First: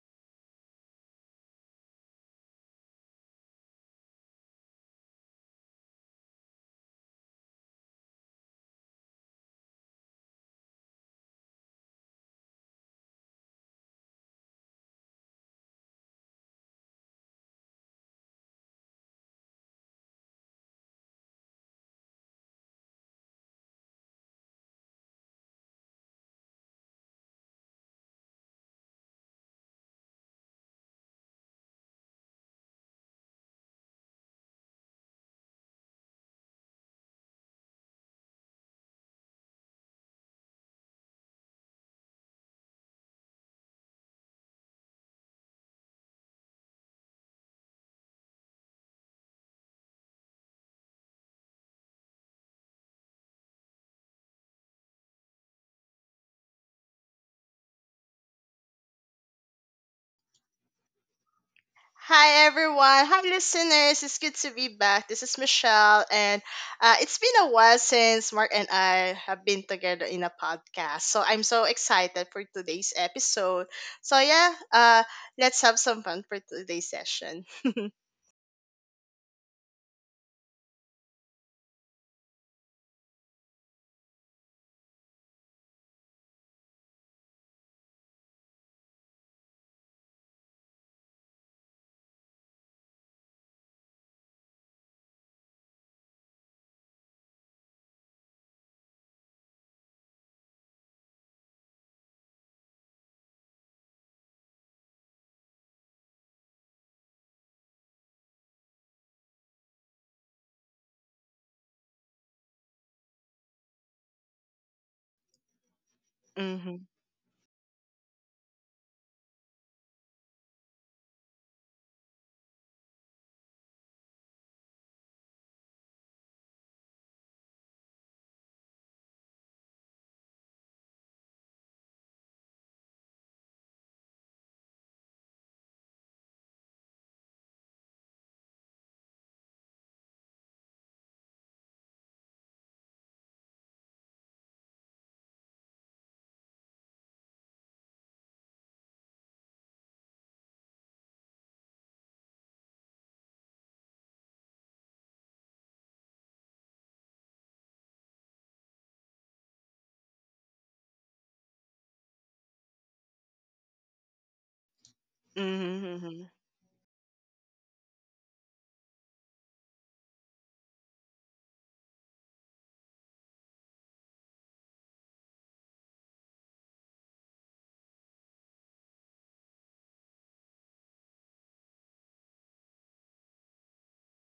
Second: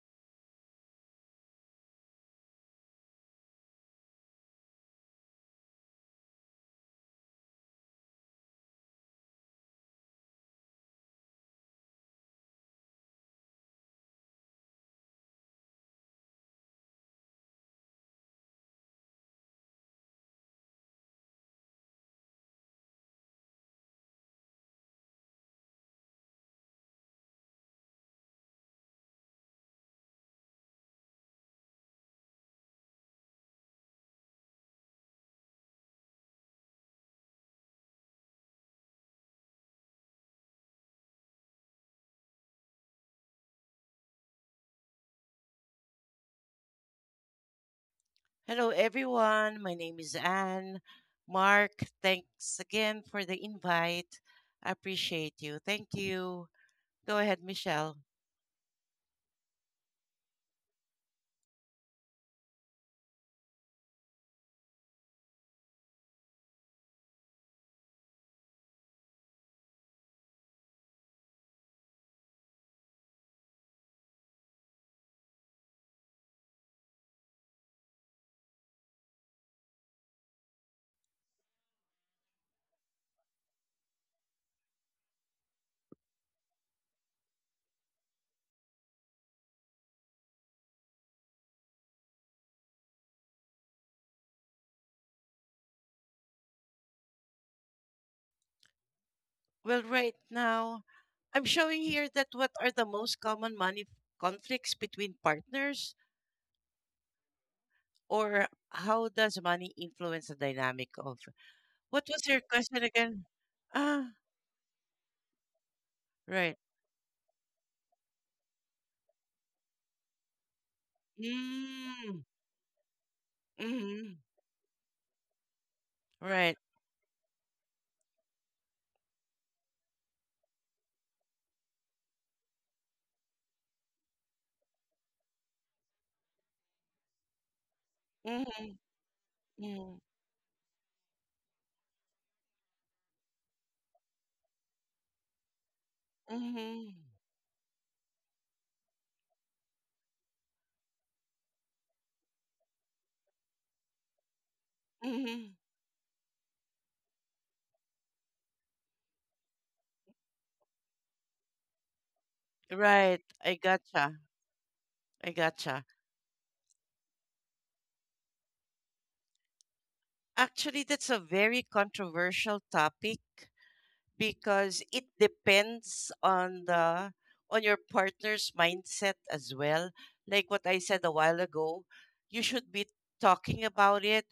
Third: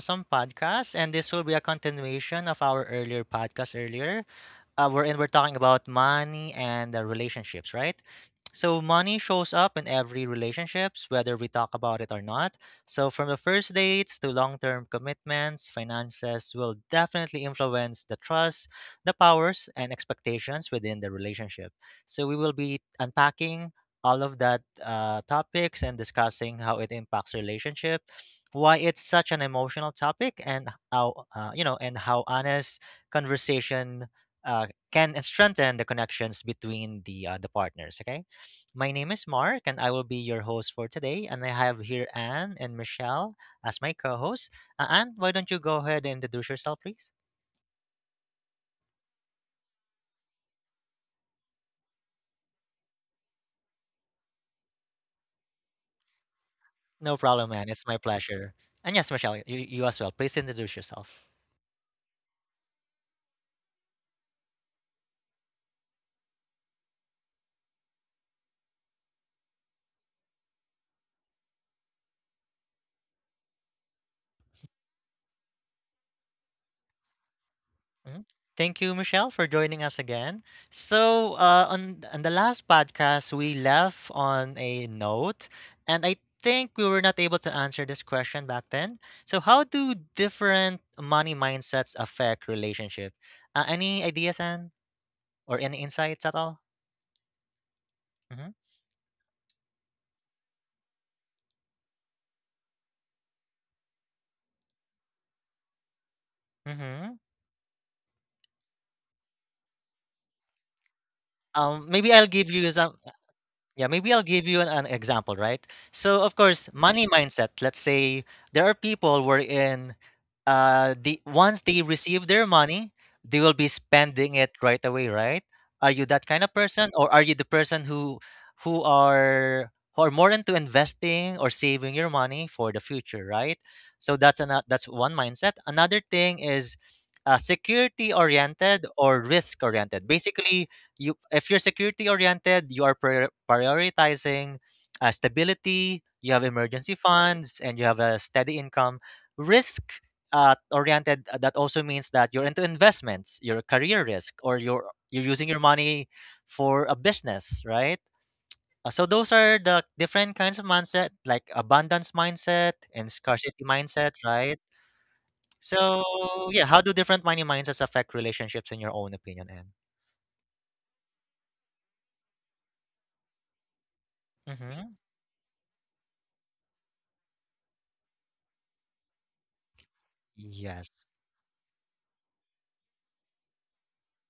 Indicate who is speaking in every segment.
Speaker 1: awesome podcast. And this will be a continuation of our earlier podcast earlier, wherein we're talking about money and relationships, right? So money shows up in every relationships, whether we talk about it or not. So from the first dates to long-term commitments, finances will definitely influence the trust, the powers, and expectations within the relationship. So we will be unpacking all of that topics and discussing how it impacts relationship, why it's such an emotional topic, and how and how honest conversation uh, can strengthen the connections between the partners. Okay, my name is Mark, and I will be your host for today. And I have here Anne and Michelle as my co-hosts. Anne, why don't you go ahead and introduce yourself, please?
Speaker 2: Hello, everyone. My name is Anne. Mark, thanks again for the invite. I appreciate you. Thank you. Go
Speaker 1: No
Speaker 2: ahead,
Speaker 1: problem, Anne. It's
Speaker 2: Michelle.
Speaker 1: my pleasure. And yes, Michelle, you as well. Please introduce yourself.
Speaker 3: Hi everyone. Hi listeners. It's good to be back. This is Michelle and it's been a while since Mark and I have been together in a podcast. So I'm so excited for today's episode. So yeah, let's have some fun for today's session.
Speaker 1: Mhm. Thank you, Michelle, for joining us again. So, on the last podcast, we left on a note, and I think we were not able to answer this question back then. So, how do different money mindsets affect relationship? Any ideas, Anne, or any insights at all? Mm-hmm.
Speaker 2: Right now, I'm showing here that what are the most common money conflicts between partners,
Speaker 1: Mm-hmm.
Speaker 2: or how does money influence the dynamic of? What
Speaker 1: Maybe
Speaker 2: was
Speaker 1: I'll
Speaker 2: your
Speaker 1: give you
Speaker 2: question
Speaker 1: some.
Speaker 2: again?
Speaker 1: Yeah,
Speaker 2: Ah,
Speaker 1: maybe I'll give you an example, right? So, of
Speaker 2: right.
Speaker 1: course,
Speaker 3: Mm-hmm.
Speaker 1: money mindset. Let's say there are people wherein the once they
Speaker 2: Mm,
Speaker 1: receive their money, they will be
Speaker 2: mm-hmm,
Speaker 1: spending it right away, right? Are you that kind of
Speaker 2: right.
Speaker 1: person, or are you the person who are more into investing or saving your money for the future, right? So that's one mindset. Another thing is security
Speaker 2: Mm-hmm,
Speaker 1: oriented or risk
Speaker 2: mm-hmm,
Speaker 1: oriented. Basically, you if you're security oriented, you are prioritizing stability, you have
Speaker 2: mm-hmm.
Speaker 1: emergency funds, and you have a steady income. Risk oriented, that also means that you're into investments, your career risk, or you're using
Speaker 2: Mm-hmm.
Speaker 1: your money for a business, right? So those are the different kinds of mindset, like abundance mindset and
Speaker 2: Right. I
Speaker 1: scarcity mindset,
Speaker 2: gotcha.
Speaker 1: right?
Speaker 2: I gotcha.
Speaker 3: Mm-hmm.
Speaker 1: So yeah, how do different money mindsets affect relationships in your own opinion, Anne?
Speaker 2: Actually, that's a very controversial topic because
Speaker 1: Mm-hmm.
Speaker 2: it depends on the on your partner's mindset as well. Like what I said
Speaker 1: Yes.
Speaker 2: a while ago, you should be talking about it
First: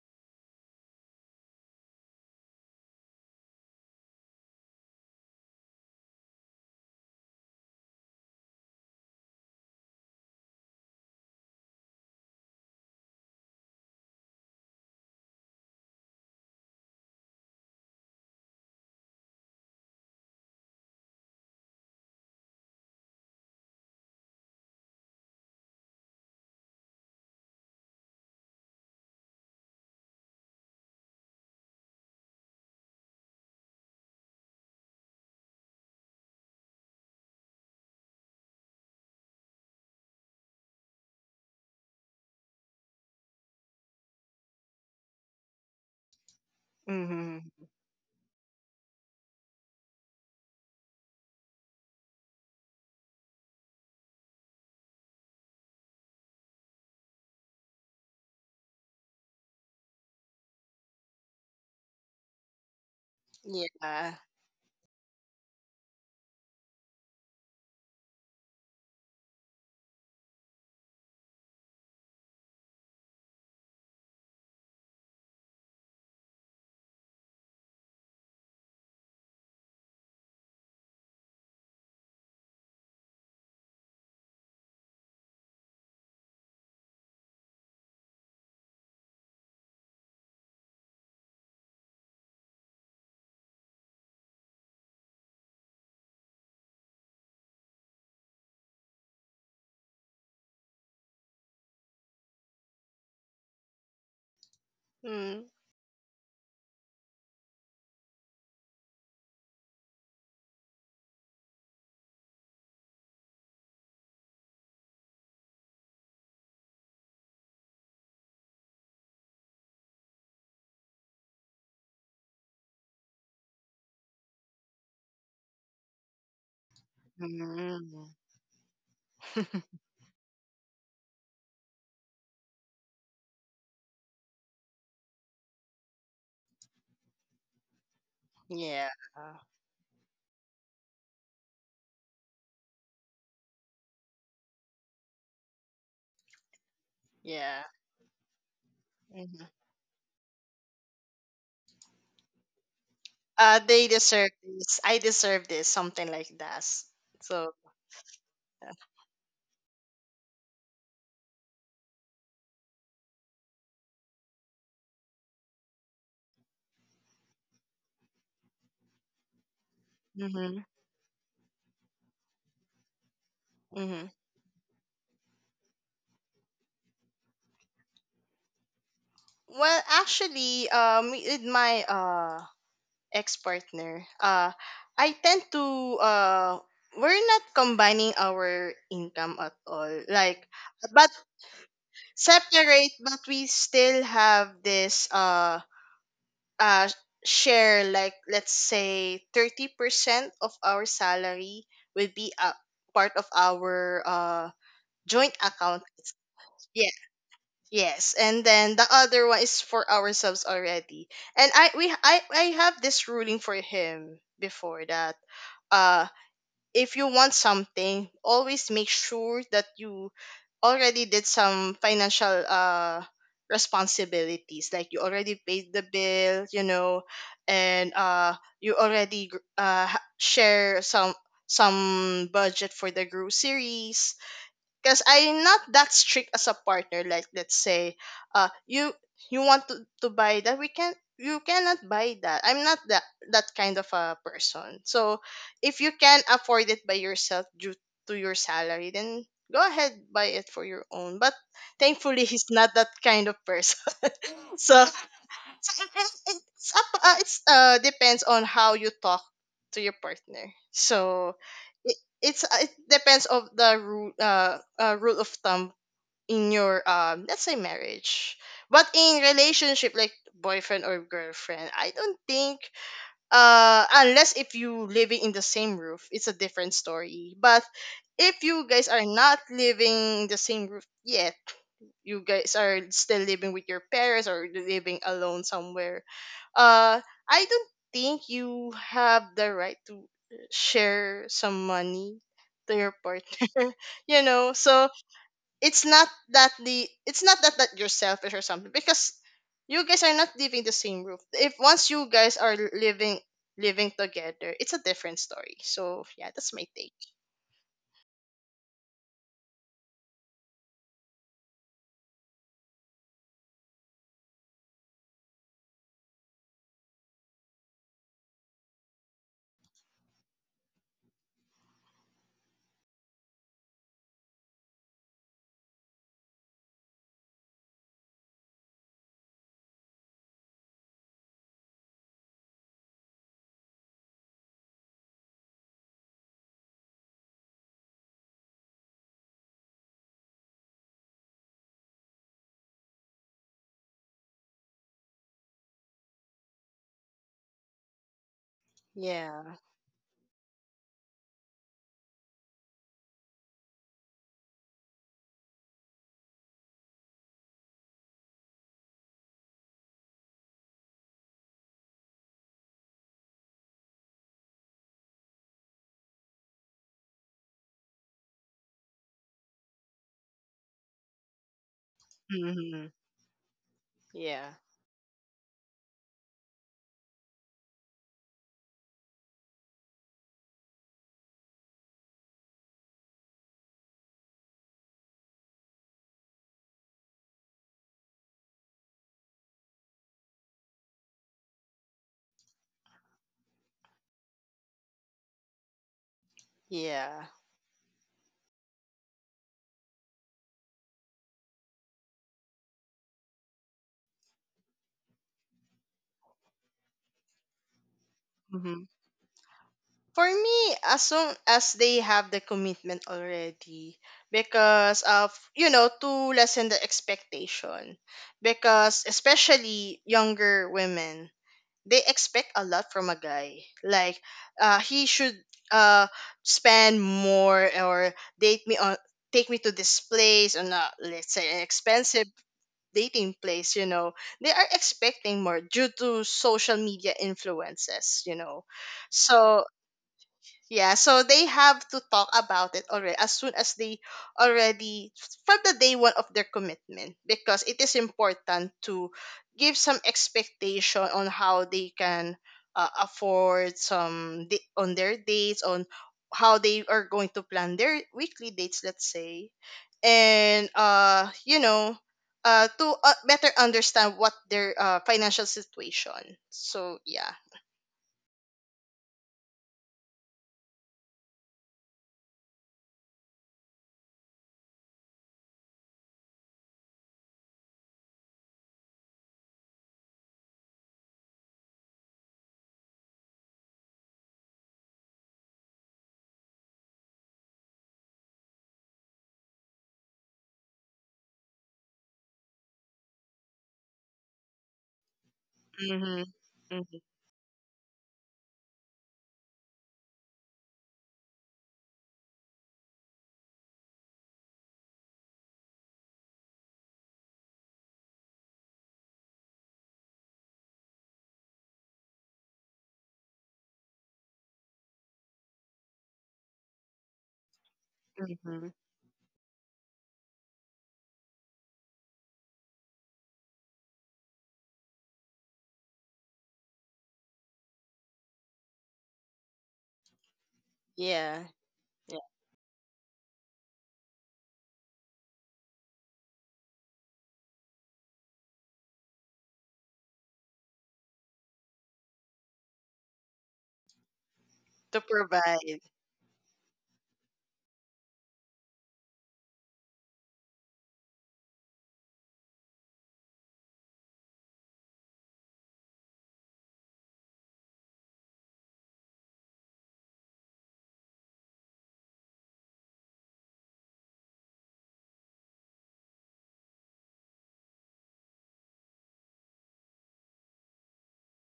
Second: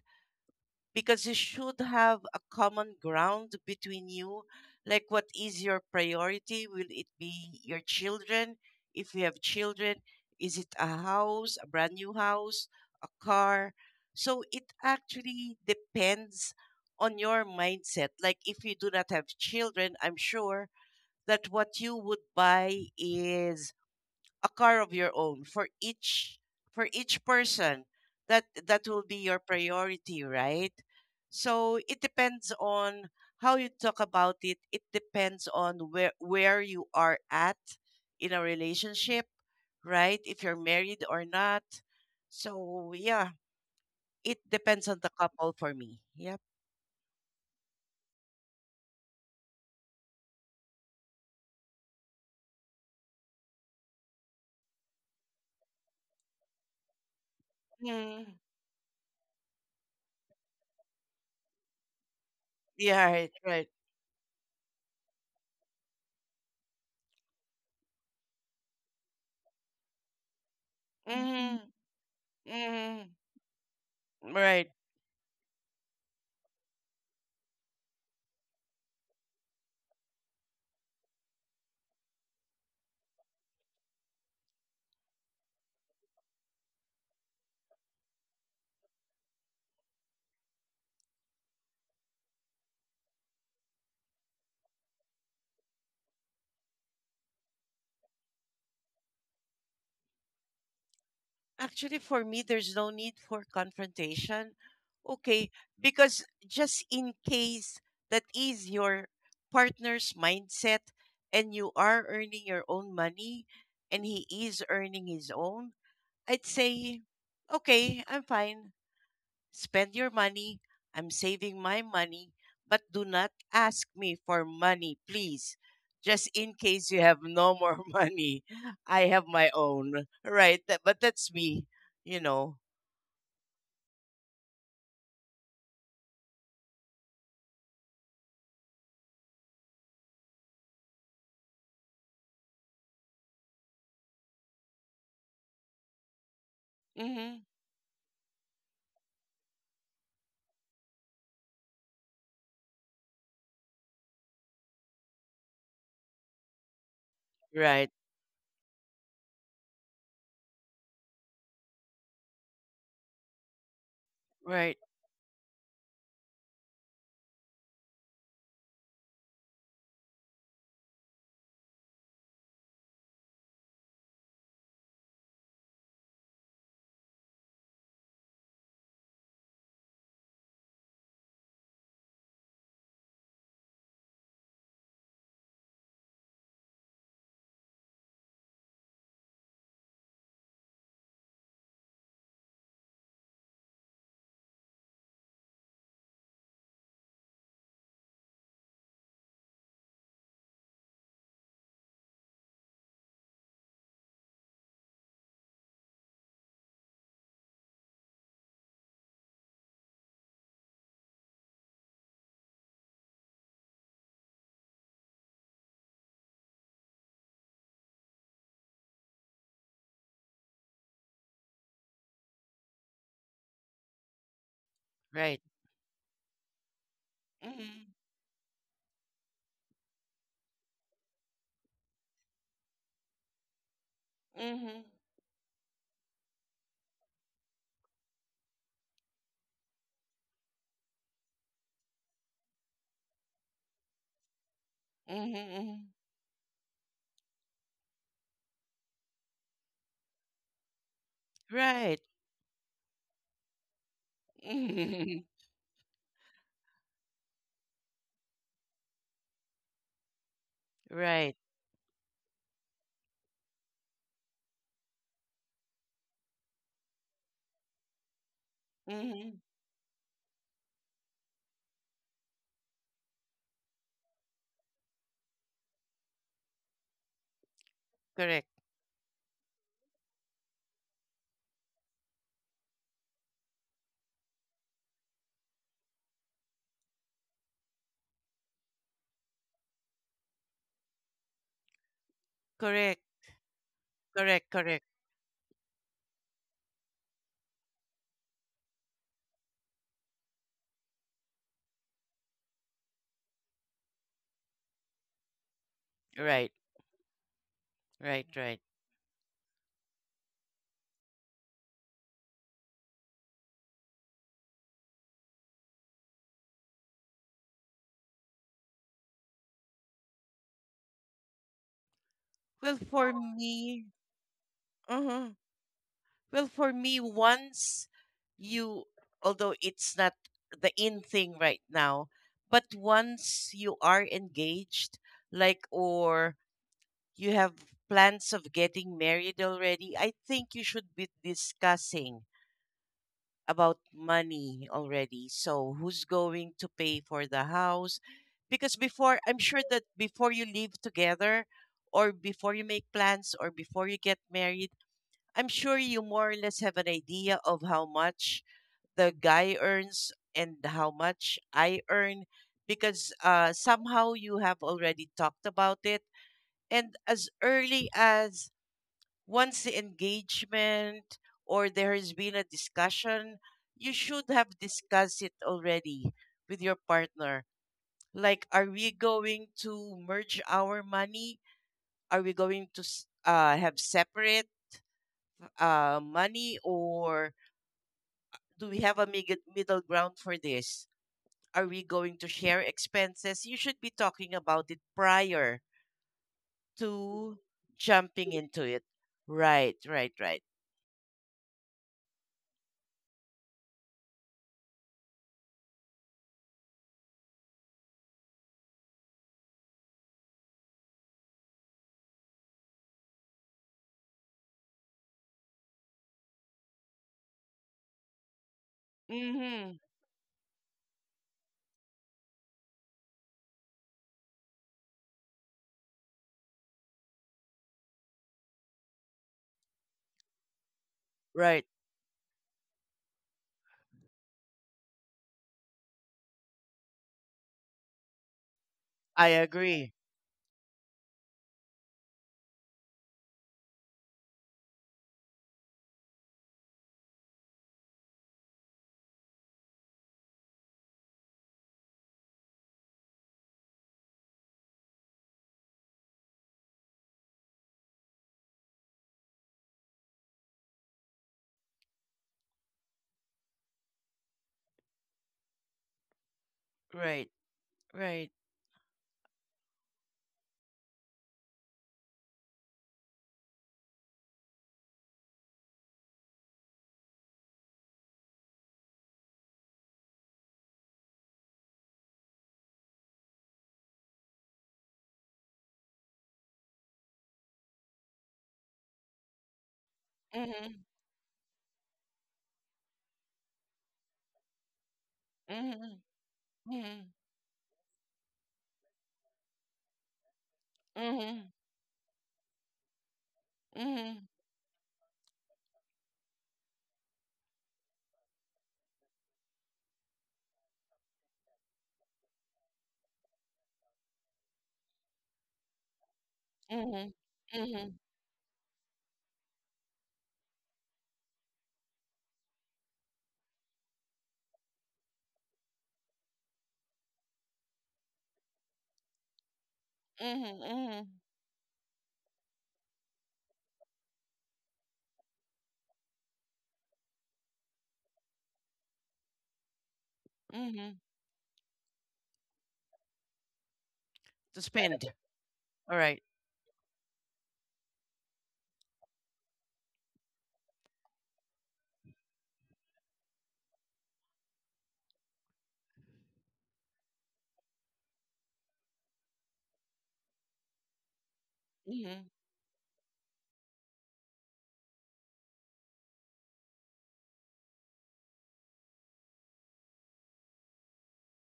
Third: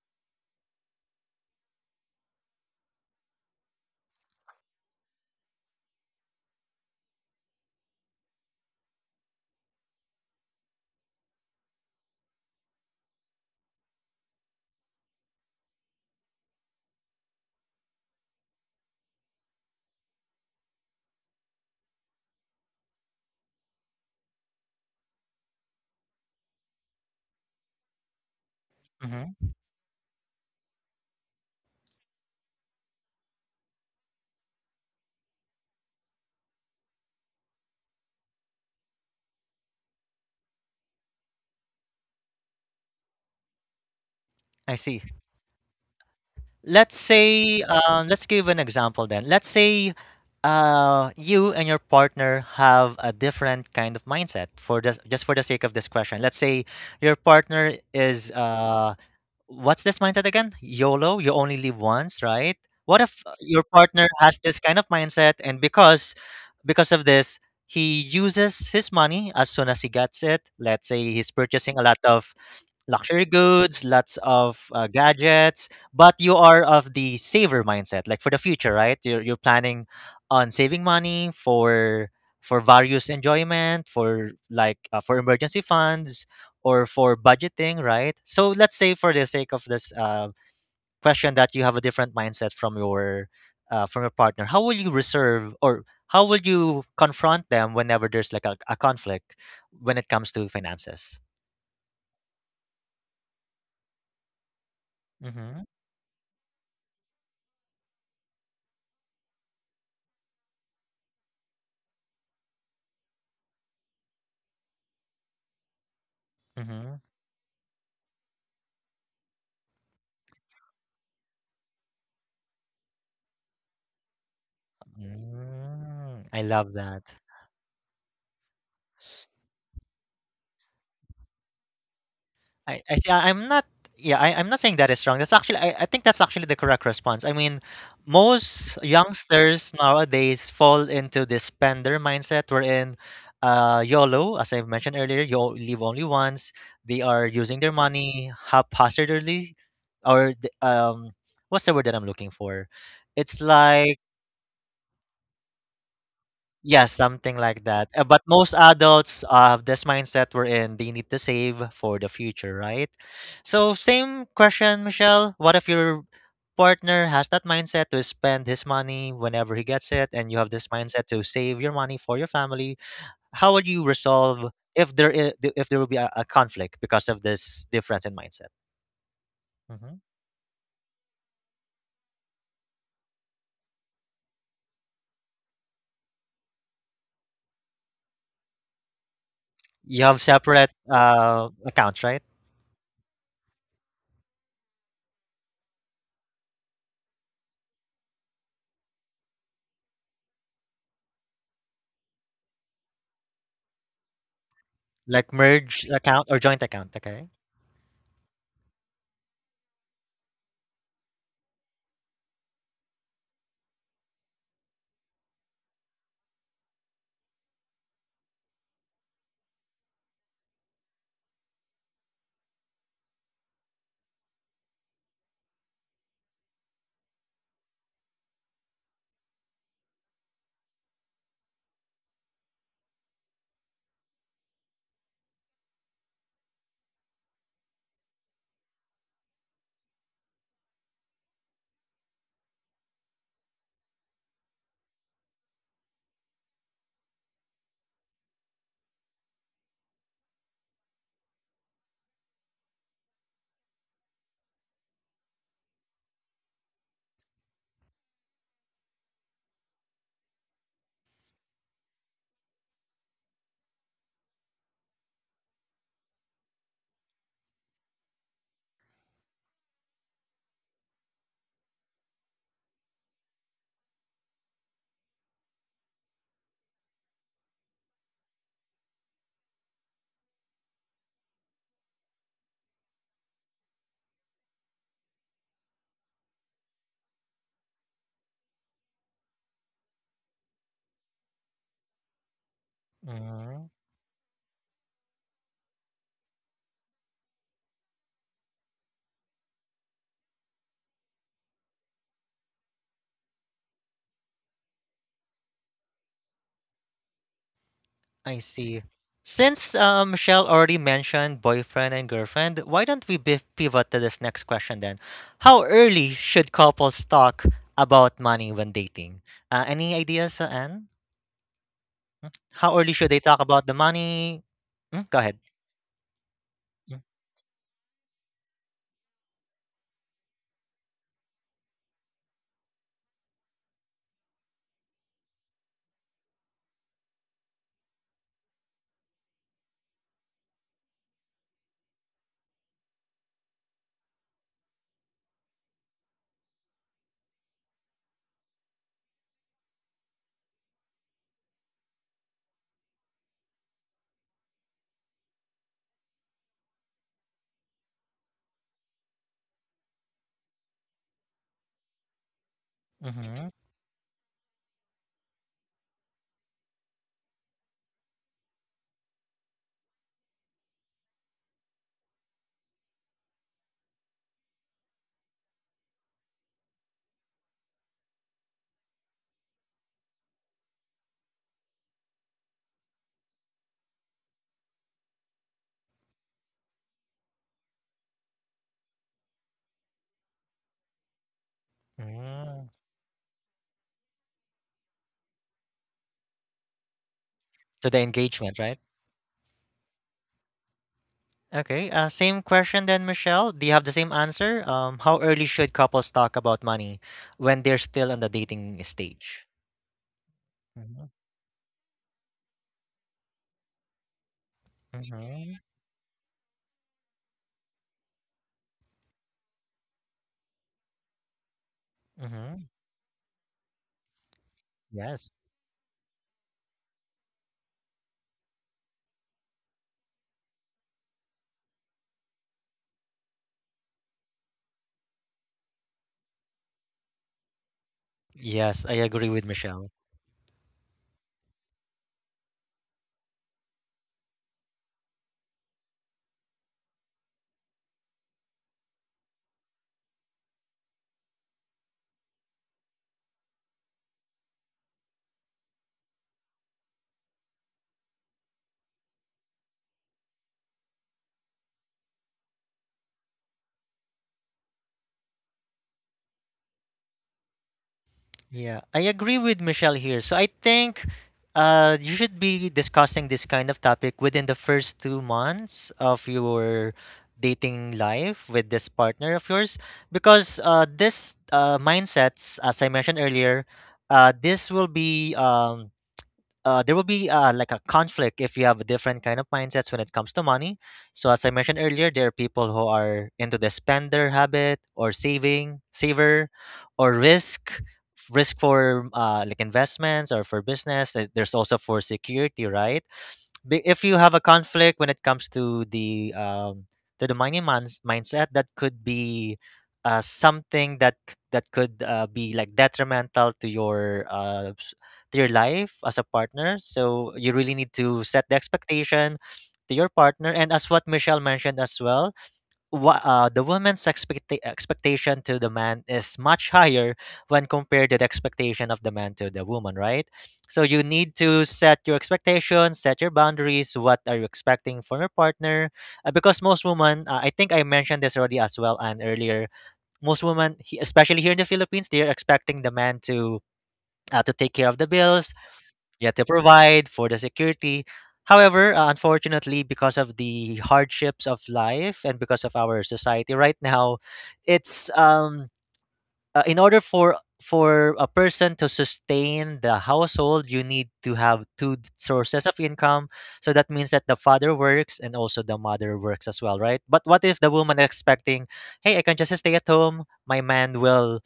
Speaker 2: because you should have a common ground between you. Like, what is your priority? Will it be your children? If you have children, is it a house, a brand new house, a car? So it actually depends on your mindset. Like, if you do not have children, I'm sure that what you would buy is a car of your own for each person that will be your
Speaker 1: Mm-hmm.
Speaker 2: priority, right? So it depends on how you talk about it. It depends on where you are at in a relationship, right? If you're married or not. So yeah, it
Speaker 1: I
Speaker 2: depends on
Speaker 1: see.
Speaker 2: the couple for me. Yep.
Speaker 1: Let's say,
Speaker 3: Mm-hmm.
Speaker 1: let's give an example then. Let's say you and your partner have a different kind of mindset for this, just for the sake of this question. Let's say your partner is
Speaker 2: Mm.
Speaker 1: what's this mindset again? YOLO, you only live once, right? What
Speaker 2: Yeah,
Speaker 1: if
Speaker 2: right,
Speaker 1: your
Speaker 2: right.
Speaker 1: partner
Speaker 3: Yeah.
Speaker 1: has this kind of mindset and because of this, he uses his money as soon as he gets it. Let's say he's
Speaker 2: Mm-hmm.
Speaker 1: purchasing a lot of
Speaker 2: Mm-hmm.
Speaker 1: luxury goods, lots of
Speaker 2: Right.
Speaker 1: gadgets, but you are of the saver mindset, like for the future, right? You're planning on saving money for various enjoyment, for like for emergency funds, or for budgeting, right? So let's say for the sake of this question that you have a different mindset from your partner. How will you reserve or how will you confront them whenever there's like a conflict when it comes to finances?
Speaker 2: Actually, for me, there's no need for confrontation.
Speaker 3: Mm-hmm.
Speaker 2: Okay,
Speaker 1: Mm-hmm.
Speaker 2: because just in case that is your partner's mindset and you are earning your own money and he is earning his own, I'd
Speaker 1: Mm-hmm.
Speaker 2: say, okay, I'm fine. Spend your money. I'm saving my money, but do not ask me for money, please.
Speaker 1: Mm,
Speaker 2: Just
Speaker 1: I
Speaker 2: in
Speaker 1: love
Speaker 2: case you
Speaker 1: that.
Speaker 2: have no more
Speaker 3: Mm-hmm.
Speaker 2: money, I have my own. Right. That, but that's me, you know.
Speaker 1: I see. I- I'm not. Yeah, I'm not saying that is wrong. That's actually, I think that's actually the correct response. I mean, most
Speaker 3: Yeah.
Speaker 1: youngsters nowadays fall into this spender mindset wherein YOLO, as I mentioned earlier, live only once. They are
Speaker 2: Mm-hmm.
Speaker 1: using
Speaker 3: Yeah.
Speaker 1: their money
Speaker 3: Mm-hmm.
Speaker 1: haphazardly, or the- um, what's the word that I'm looking for? It's
Speaker 3: They
Speaker 1: like
Speaker 3: deserve this. I deserve this. Something like that.
Speaker 1: yeah, something
Speaker 3: So.
Speaker 1: like
Speaker 2: Right.
Speaker 1: that. But most
Speaker 3: Yeah.
Speaker 1: adults have this mindset wherein they need to save for the future, right? So, same
Speaker 2: Right.
Speaker 1: question, Michelle. What if your partner has that mindset to spend his money whenever he gets it, and you have
Speaker 3: Mm-hmm.
Speaker 1: this mindset to save your money for your family? How would you
Speaker 3: Mm-hmm.
Speaker 1: resolve if there will be a conflict because of this difference in mindset?
Speaker 3: Well,
Speaker 1: Hmm.
Speaker 3: actually, with my ex-partner, I tend to uh, we're not combining our income at all.
Speaker 1: You have
Speaker 3: Like,
Speaker 1: separate
Speaker 3: but
Speaker 1: accounts, right?
Speaker 3: separate, but we still have this uh share. Like, let's say 30% of our salary will be a part of our joint
Speaker 1: Like
Speaker 3: account.
Speaker 1: merge account or joint account, okay?
Speaker 3: Yes, and then the other one is for ourselves already. And I we I have this ruling for him before that uh if you want something, always make sure that you already did some financial responsibilities, like you already
Speaker 2: Right.
Speaker 3: paid the bill, and
Speaker 2: Mm-hmm.
Speaker 3: you already share some budget for the groceries,
Speaker 2: Mm-hmm.
Speaker 3: because I'm not that strict as a partner. Like, let's say, uh, you you want to, to buy that, we can you cannot buy that. I'm not that kind of a person. So
Speaker 2: Mm-hmm.
Speaker 3: if
Speaker 2: Mm-hmm.
Speaker 3: you can afford it by yourself due to your salary, then go ahead, buy it for your own. But
Speaker 2: Right.
Speaker 3: thankfully, he's not that kind of person. So
Speaker 2: Mm-hmm.
Speaker 3: so, it- it- it's up it's depends on how you talk to your partner.
Speaker 2: Right.
Speaker 3: So it depends of the rule rule of thumb in your let's say marriage. But in
Speaker 2: Mm-hmm.
Speaker 3: relationship like boyfriend or girlfriend, I don't think, unless if you living in the same roof, it's a different story. But
Speaker 2: Correct.
Speaker 3: if you guys are not living in the same roof, yes, you guys are still living with your parents or living alone somewhere, uh I don't think you have the right to share some money to
Speaker 2: Correct.
Speaker 3: your partner,
Speaker 1: Mm-hmm.
Speaker 3: you
Speaker 2: Correct.
Speaker 3: know.
Speaker 2: Correct.
Speaker 3: So it's not that the it's not that that you're selfish or something, because you guys are not living the same roof. If once you guys are living, together, it's a different story. So yeah, that's
Speaker 2: Right.
Speaker 3: my take.
Speaker 2: Right.
Speaker 1: I
Speaker 2: Right.
Speaker 1: see. Since Michelle already mentioned boyfriend and girlfriend, why don't we pivot to this next question then? How early should couples talk about money when dating? Any ideas, Anne?
Speaker 2: Well,
Speaker 1: How early
Speaker 2: for
Speaker 1: should they talk about the
Speaker 2: me,
Speaker 1: money? Mm, go
Speaker 2: uh-huh.
Speaker 1: ahead.
Speaker 2: Well, for me,
Speaker 1: Hmm.
Speaker 2: once you, although it's not the in thing right now, but once you are engaged, like, or you have plans of getting married already, I think you should be discussing about money already. So, who's going to pay for the house? Because before, I'm
Speaker 3: Yeah.
Speaker 2: sure that before you live together, or before you make plans, or before you get married, I'm sure you more or less have an idea of how much the guy earns and how much I earn because
Speaker 1: Mm-hmm.
Speaker 2: somehow you have already talked about it. And as early as once the engagement or there has been a
Speaker 3: Hmm.
Speaker 2: discussion, you should
Speaker 3: Yeah.
Speaker 2: have discussed it already with your partner. Like, are we going to merge our money? Are we going to have separate money, or do we have a middle ground for this? Are we going to share
Speaker 1: Mm.
Speaker 2: expenses? You should be talking about it prior
Speaker 3: Yeah.
Speaker 2: to
Speaker 1: To the
Speaker 2: jumping
Speaker 1: engagement,
Speaker 2: into
Speaker 1: right?
Speaker 2: it. Right, right, right.
Speaker 1: Okay. Same question then, Michelle. Do you have the same answer? How early should couples talk about money when they're still on the dating stage?
Speaker 3: For me, as
Speaker 1: Mm-hmm.
Speaker 3: soon as they have the commitment already, because of
Speaker 1: Mm-hmm.
Speaker 3: to lessen the expectation, because
Speaker 2: Mm-hmm.
Speaker 3: especially younger women, they expect
Speaker 1: Mm-hmm.
Speaker 3: a lot from a guy. Like, he
Speaker 1: Yes.
Speaker 3: should uh spend more or date me on, take me to this place or, not let's say, an
Speaker 2: Right.
Speaker 3: expensive dating place, you know. They are expecting more due to social media influences, you know.
Speaker 1: Yes, I
Speaker 2: I
Speaker 1: agree with
Speaker 3: So
Speaker 2: agree.
Speaker 1: Michelle.
Speaker 3: yeah, so they have to talk about it already as soon as they already from the day one of their commitment, because it is important to give some expectation on how they can afford some on their dates, on how they are going to plan their weekly dates, let's say, and to better understand what their financial situation. So yeah.
Speaker 2: Right, right.
Speaker 1: Yeah, I agree with Michelle here. So I think you should be discussing this kind of topic within the first 2 months of your dating life with this partner of yours, because this mindsets, as I mentioned earlier, this will be there will be like a conflict if you have a different kind of mindsets when it comes to
Speaker 2: Mm-hmm.
Speaker 1: money. So as I mentioned earlier, there are people who are into the spender habit or
Speaker 2: Mm-hmm.
Speaker 3: Mhm.
Speaker 1: saver,
Speaker 3: Mhm.
Speaker 1: or risk for like investments or for business.
Speaker 2: Mm-hmm.
Speaker 1: There's also for security, right? If
Speaker 2: Mm-hmm.
Speaker 1: you have a conflict when it comes to the money mindset, that could be something that that could be like detrimental to your life as a partner.
Speaker 2: Mm-hmm.
Speaker 1: So you
Speaker 2: Mm-hmm.
Speaker 1: really
Speaker 2: Mm-hmm.
Speaker 1: need to set the
Speaker 3: Mhm.
Speaker 1: expectation to your partner. And as what Michelle mentioned as well, the woman's expectation to the man is much higher when compared to the expectation of the man to the woman, right? So you
Speaker 2: Mm-hmm.
Speaker 1: need
Speaker 3: Yeah.
Speaker 1: to set
Speaker 3: Yeah.
Speaker 1: your expectations, set your boundaries. What are you expecting from your partner? Because most women, I think I mentioned this already as well and earlier. Most women,
Speaker 2: Mm-hmm.
Speaker 1: especially here in the Philippines, they are expecting the man to
Speaker 2: To
Speaker 1: take care
Speaker 3: To
Speaker 1: of
Speaker 2: spend.
Speaker 1: the bills,
Speaker 3: provide.
Speaker 2: All right.
Speaker 1: you have to provide for the security. However, unfortunately, because of the hardships of life and because of our society right now, it's in order for a person to sustain the household you need to have two
Speaker 2: Mm-hmm.
Speaker 1: sources of income, so that means that the father works and also the mother works as well, right? But what if the woman expecting, hey, I can just stay at home, my man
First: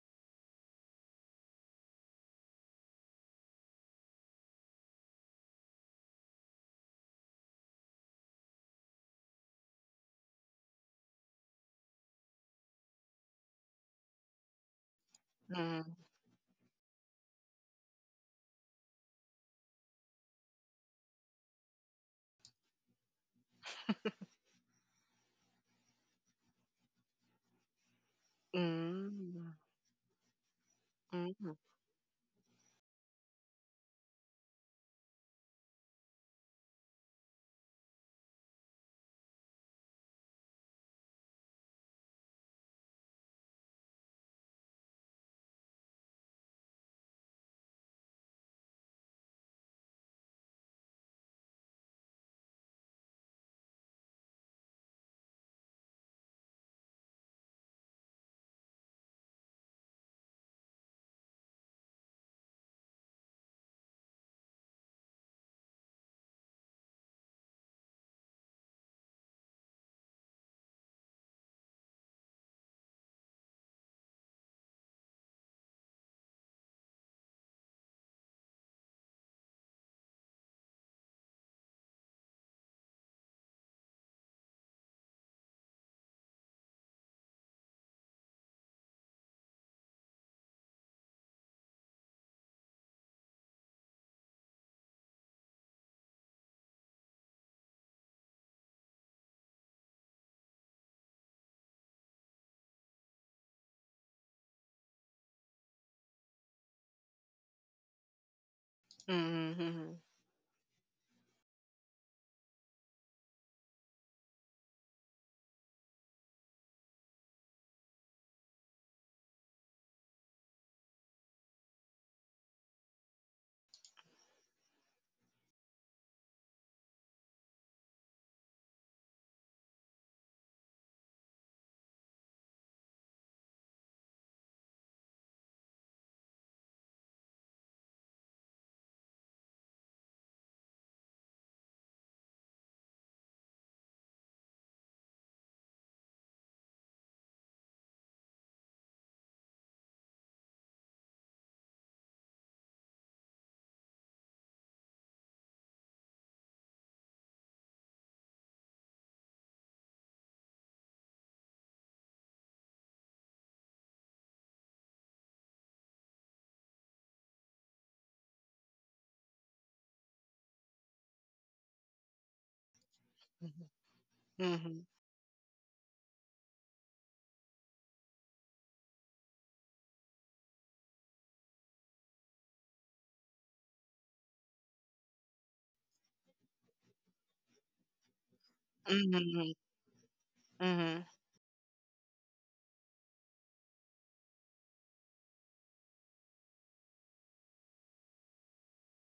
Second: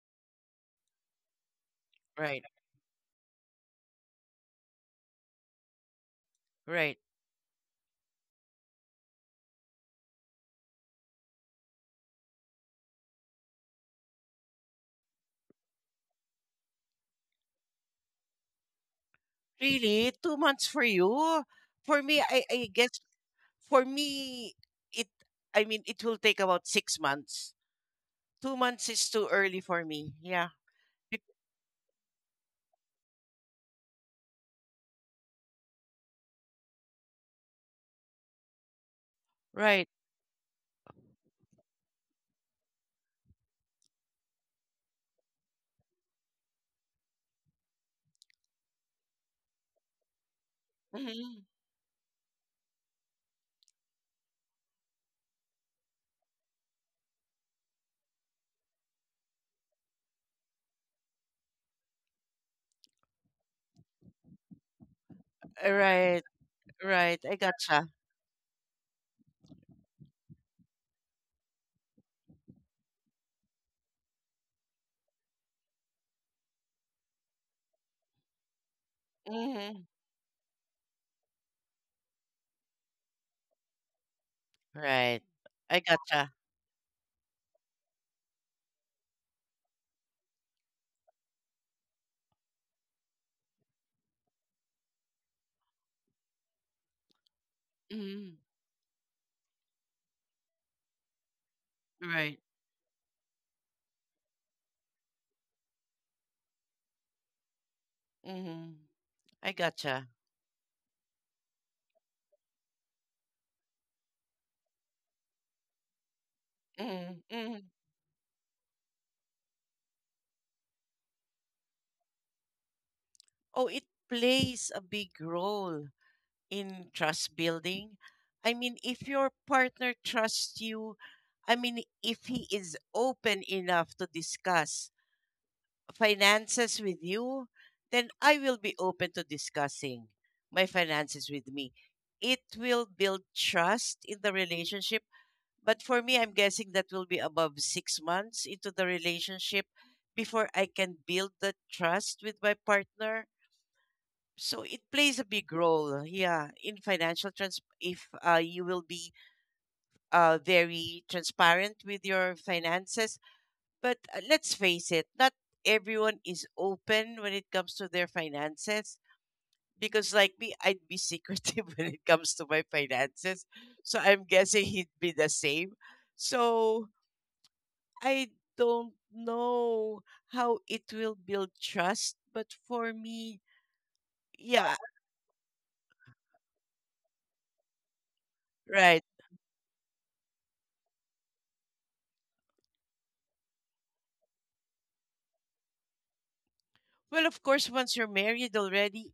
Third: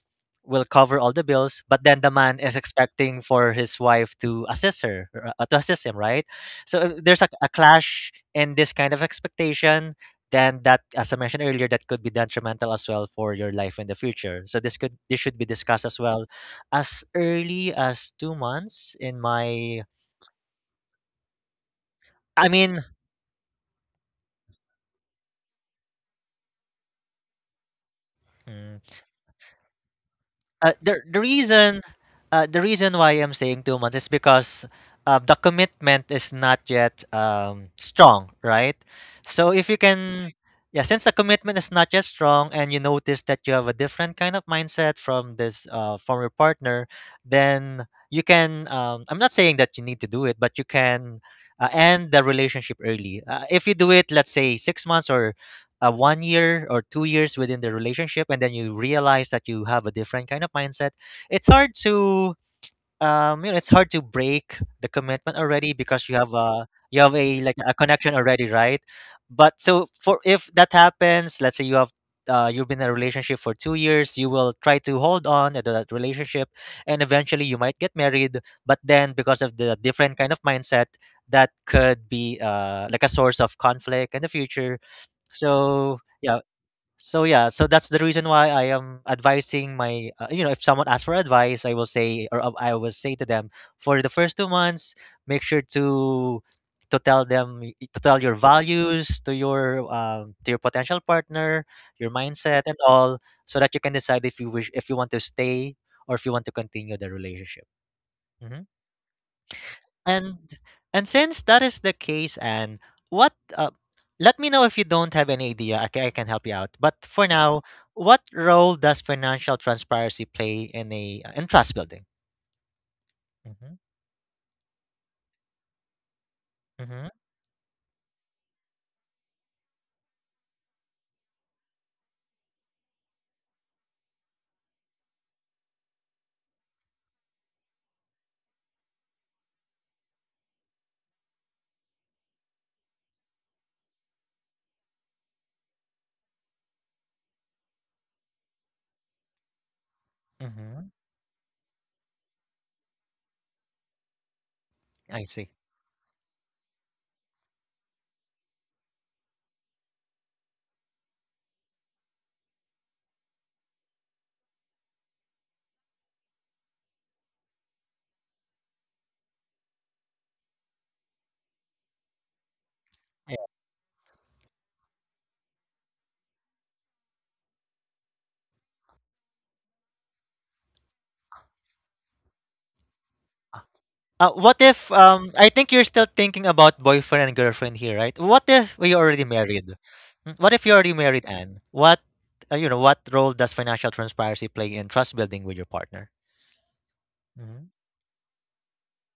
Speaker 1: will cover all the bills, but then the man
Speaker 2: Right,
Speaker 1: is expecting for his wife to assist her, to assist him, right? So
Speaker 2: right.
Speaker 1: there's a clash in this kind of expectation. Then that, as I mentioned earlier, that could be detrimental as well for your life in the future. So this should be discussed
Speaker 3: Mm.
Speaker 1: as well as early as 2 months in my
Speaker 2: Really? 2 months for you? For me, I,
Speaker 1: I
Speaker 2: I
Speaker 1: mean
Speaker 2: guess for me, it I mean it will take about 6 months. Two
Speaker 1: hmm,
Speaker 2: months is too
Speaker 3: Mm.
Speaker 2: early for me. Yeah.
Speaker 1: Uh, the the
Speaker 2: Be-
Speaker 3: Mhm.
Speaker 1: reason the reason why I'm saying 2 months is because the commitment is not yet strong, right? So if you
Speaker 2: Right.
Speaker 1: can, yeah, since the commitment is not yet strong, and you notice that you have a different kind of mindset from this from your partner, then you can. I'm not saying that you need to do it, but you can
Speaker 2: hmm
Speaker 1: end the relationship early. If you do it, let's say 6 months or 1 year or 2 years within the relationship and then you realize that you have a different kind of mindset, it's hard to it's hard to break the commitment already because
Speaker 2: Right.
Speaker 1: you have
Speaker 2: Right. I
Speaker 1: a like a
Speaker 2: gotcha.
Speaker 1: connection already, right? But so for if that happens, let's say you have you've been in a relationship for 2 years, you will try to hold on to that relationship, and eventually you might get married. But then because of the
Speaker 2: Hmm
Speaker 1: different kind of mindset, that could be like a source of conflict in the future.
Speaker 2: Right. I
Speaker 1: So
Speaker 2: gotcha.
Speaker 1: yeah, so yeah, so that's the reason why I am advising my, if someone asks for advice, I will say, or I will say to them, for the first 2 months, make sure to tell them to tell your
Speaker 2: Hmm
Speaker 1: values to your potential partner, your
Speaker 2: Right.
Speaker 1: mindset and all, so that you can decide if you wish if you want to stay or if you want to continue the relationship. Mm-hmm.
Speaker 2: hmm I
Speaker 3: Mhm.
Speaker 2: gotcha.
Speaker 1: And and since that is the case, and what let me know if you don't have any idea. I can help you out. But
Speaker 2: Hmm
Speaker 1: for
Speaker 2: hmm
Speaker 1: now, what role does financial transparency play in a in trust building?
Speaker 2: Oh,
Speaker 1: Mm-hmm,
Speaker 2: it plays a big role in
Speaker 1: mm-hmm,
Speaker 2: trust building. I mean, if your partner trusts you, I mean, if he is open enough to discuss finances with you, then I will be open to discussing my finances with me. It will build trust in the relationship. But for me, I'm guessing that will be above 6 months into the relationship before I
Speaker 1: mm-hmm.
Speaker 2: can build the trust with my partner. So it plays
Speaker 1: I
Speaker 2: a
Speaker 1: see.
Speaker 2: big role, yeah, in financial trans. If you will be very transparent with your finances, but let's face it, not everyone is open when it comes to their finances. Because, like me, I'd be secretive when it comes to my
Speaker 1: Yeah.
Speaker 2: finances.
Speaker 3: Mhm.
Speaker 2: So, I'm guessing
Speaker 3: Mhm.
Speaker 2: he'd be the same. So, I don't know how it will build trust. But for me,
Speaker 1: What
Speaker 2: yeah,
Speaker 1: if I think you're still thinking about boyfriend and girlfriend here, right? What if we
Speaker 2: right.
Speaker 1: already married? Mm, what if you're already
Speaker 3: Mhm.
Speaker 1: married, Anne? What what role does financial transparency play in trust building with your partner?
Speaker 2: Well, of
Speaker 1: Mm-hmm.
Speaker 2: course, once you're married already,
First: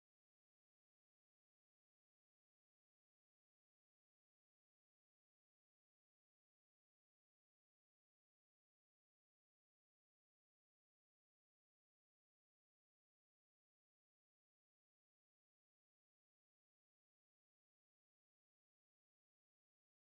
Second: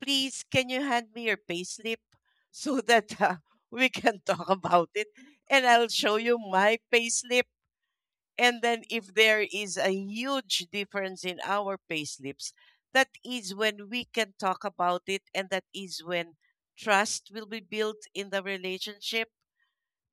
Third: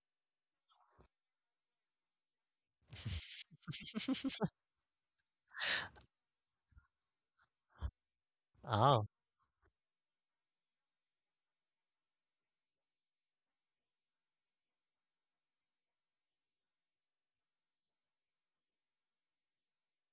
Speaker 2: please, can you hand me your payslip so that we can talk about it? And I'll show you my payslip. And then
Speaker 1: Oh.
Speaker 2: if there is a huge difference in our payslips, that is when we can talk about it and that is when trust will be built in the relationship,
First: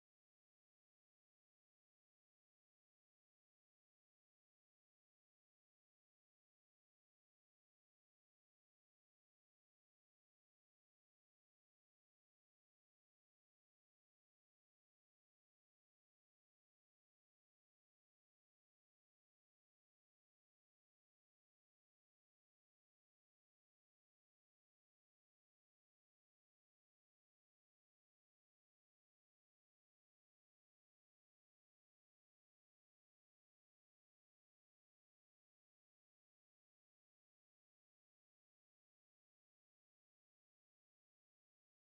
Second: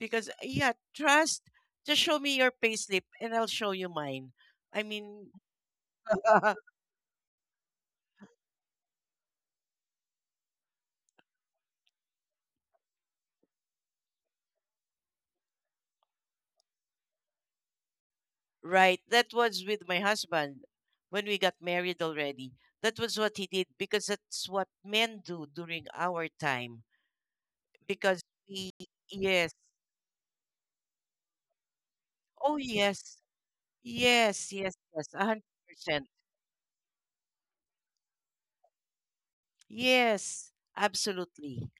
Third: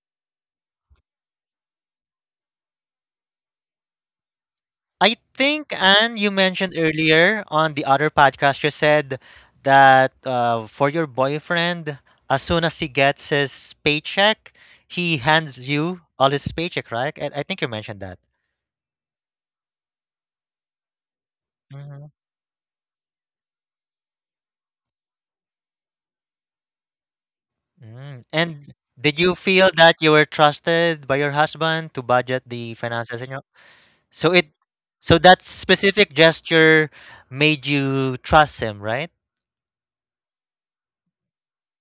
Speaker 2: because yeah, trust, just show me your payslip and I'll show you mine. I
Speaker 1: I
Speaker 2: mean,
Speaker 1: think, Anne, you mentioned earlier on the other podcast, you said that for your boyfriend, as soon as he gets his paycheck, he hands you all his paycheck, right? I think you mentioned that.
Speaker 2: right, that was with my husband when we got married
Speaker 1: Mhm.
Speaker 2: already. That was what he did because that's what men do during our time because
Speaker 1: Mm. And
Speaker 2: we
Speaker 1: did you
Speaker 2: yes.
Speaker 1: feel that you were trusted by your husband to budget
Speaker 2: Oh
Speaker 1: the
Speaker 2: yes.
Speaker 1: finances in your so it
Speaker 2: Yes, yes, yes,
Speaker 1: so that
Speaker 2: 100%.
Speaker 1: specific gesture made you trust him, right?
Speaker 2: Yes, absolutely.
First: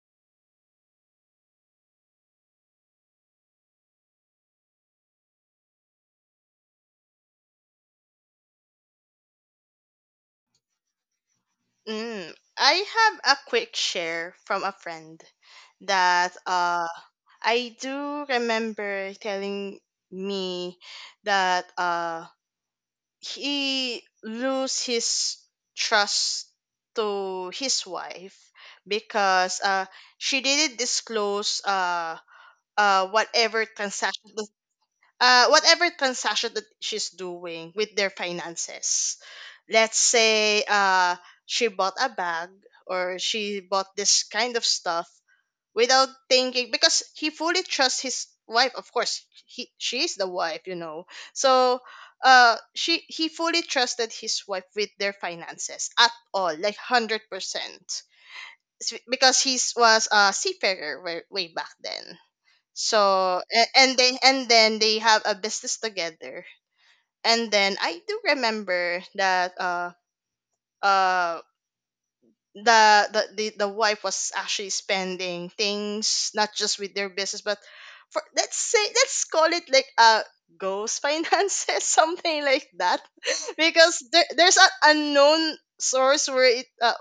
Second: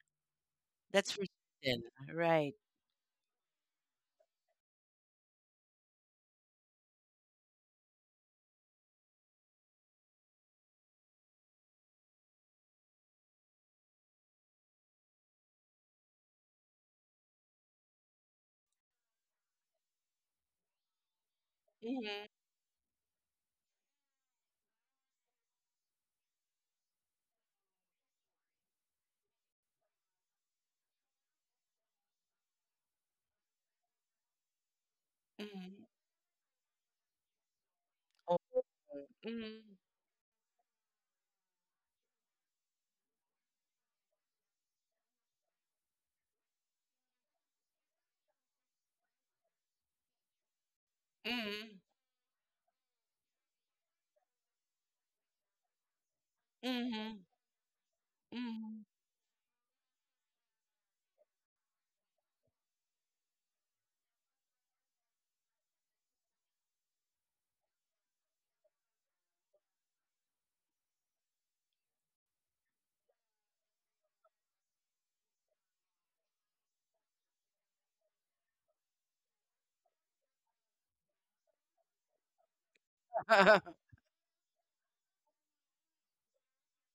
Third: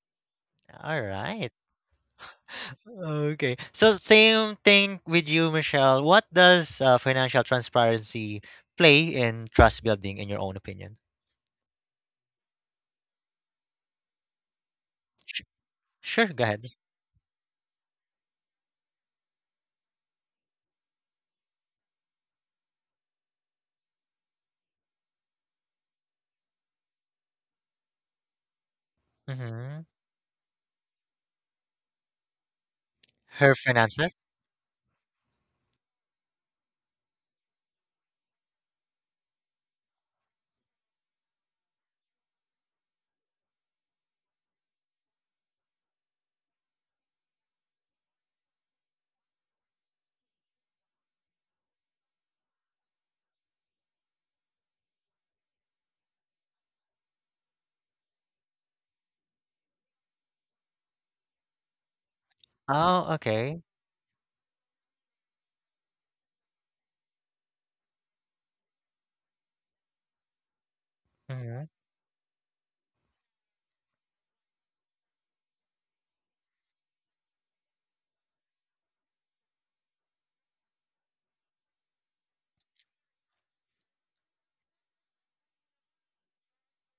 Speaker 1: All
Speaker 2: That's for
Speaker 1: right.
Speaker 2: certain, right?
Speaker 1: Okay. So same thing with you, Michelle. What does financial transparency play in trust building, in your own opinion?
Speaker 3: Mm. I have a quick share from a friend
Speaker 1: Sh- sure,
Speaker 3: that
Speaker 1: go ahead.
Speaker 3: I do remember telling me that
Speaker 2: Mhm,
Speaker 3: he lose his trust to his wife because
Speaker 1: Mm-hmm.
Speaker 3: she didn't disclose uh
Speaker 1: Her
Speaker 3: whatever
Speaker 1: finances.
Speaker 3: transaction
Speaker 2: mhm.
Speaker 3: whatever transaction that she's doing with their
Speaker 2: Oh.
Speaker 3: finances.
Speaker 2: Mhm,
Speaker 3: Let's say she bought a bag or she bought this kind of stuff without thinking, because he fully trusts his wife. Of course, he she is the wife, you know. So
Speaker 2: mhm,
Speaker 3: she he fully trusted his wife with their finances at all, like
Speaker 2: mhm,
Speaker 3: 100%.
Speaker 2: mhm, mhm,
Speaker 3: Because he was a seafarer way, way back then.
Speaker 1: Oh,
Speaker 3: So
Speaker 1: okay.
Speaker 3: and then they have a business together. And then I do remember that uh
Speaker 1: Mm-hmm.
Speaker 3: the wife was actually spending things, not just with their business, but for, let's say, let's call it like a ghost finances, something like that. Because there's an unknown source where it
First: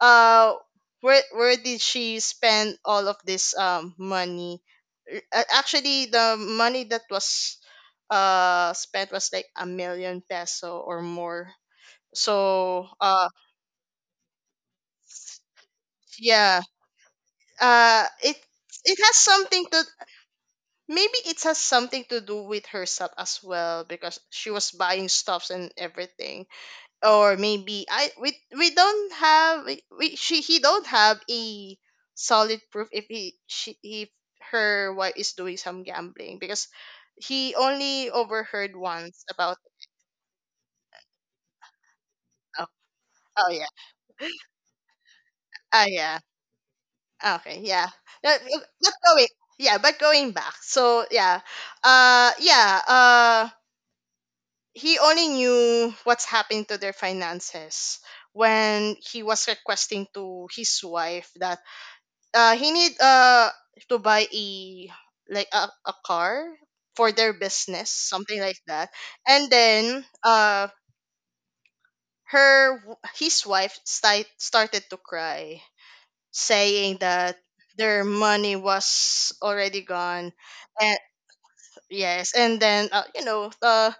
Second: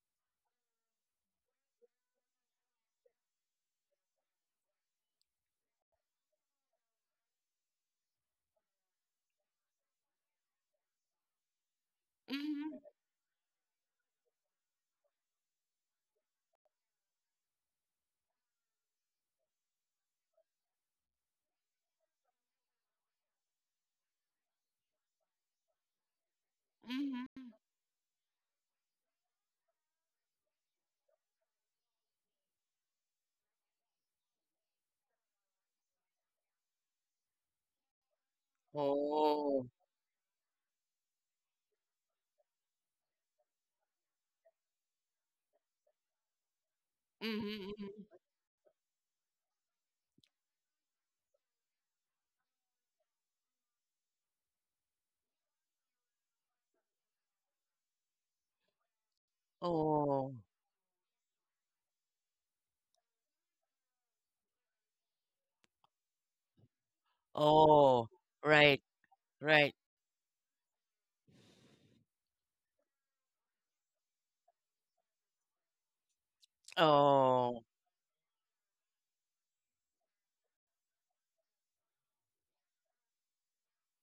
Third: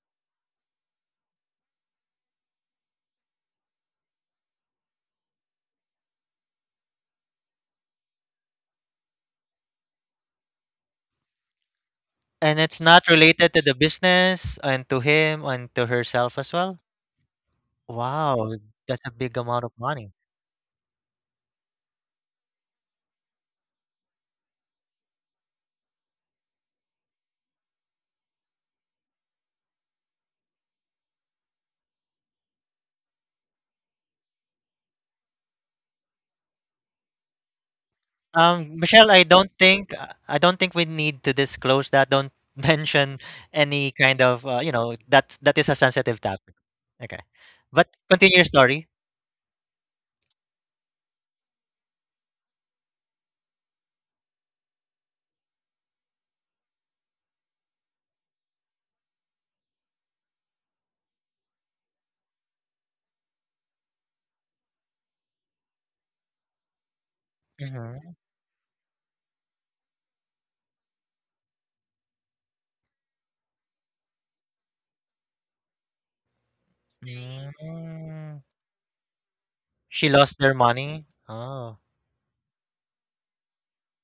Speaker 3: uh where did she spend all of this money. Actually, the money that was spent was like a million peso or more.
Speaker 1: And
Speaker 2: mhm,
Speaker 1: it's
Speaker 3: So
Speaker 1: not related to the business and to him and to herself as
Speaker 3: yeah
Speaker 1: well. Wow,
Speaker 3: it
Speaker 1: that's a
Speaker 3: has
Speaker 1: big amount of
Speaker 3: something to,
Speaker 1: money.
Speaker 3: maybe it has something to do with herself as well, because she was buying stuffs and everything. Or maybe I we don't have we she he don't have a solid proof if he she, if her wife is doing some gambling, because he only overheard
Speaker 1: Michelle,
Speaker 3: once about.
Speaker 2: Oh,
Speaker 1: I don't think we need to disclose that. Don't
Speaker 3: Oh.
Speaker 1: mention
Speaker 3: Oh yeah.
Speaker 1: any kind of that that is a
Speaker 3: Ah yeah.
Speaker 1: sensitive topic. Okay,
Speaker 3: Okay.
Speaker 2: mhm,
Speaker 3: Yeah.
Speaker 1: but
Speaker 2: mhm.
Speaker 1: continue
Speaker 3: but,
Speaker 1: your story.
Speaker 3: but going Yeah, but going back, so yeah, uh yeah uh he only knew what's happened to their finances when he was requesting
Speaker 2: Oh,
Speaker 3: to his wife that he need to buy a a car for their business,
Speaker 2: oh,
Speaker 1: Mhm.
Speaker 3: something like
Speaker 2: right,
Speaker 3: that. And
Speaker 2: right.
Speaker 3: then his wife started to cry, saying that
Speaker 2: Oh,
Speaker 3: their
Speaker 1: Mm.
Speaker 3: money was already
Speaker 1: She
Speaker 3: gone.
Speaker 1: lost their
Speaker 3: And
Speaker 1: money. Oh,
Speaker 3: yes, and then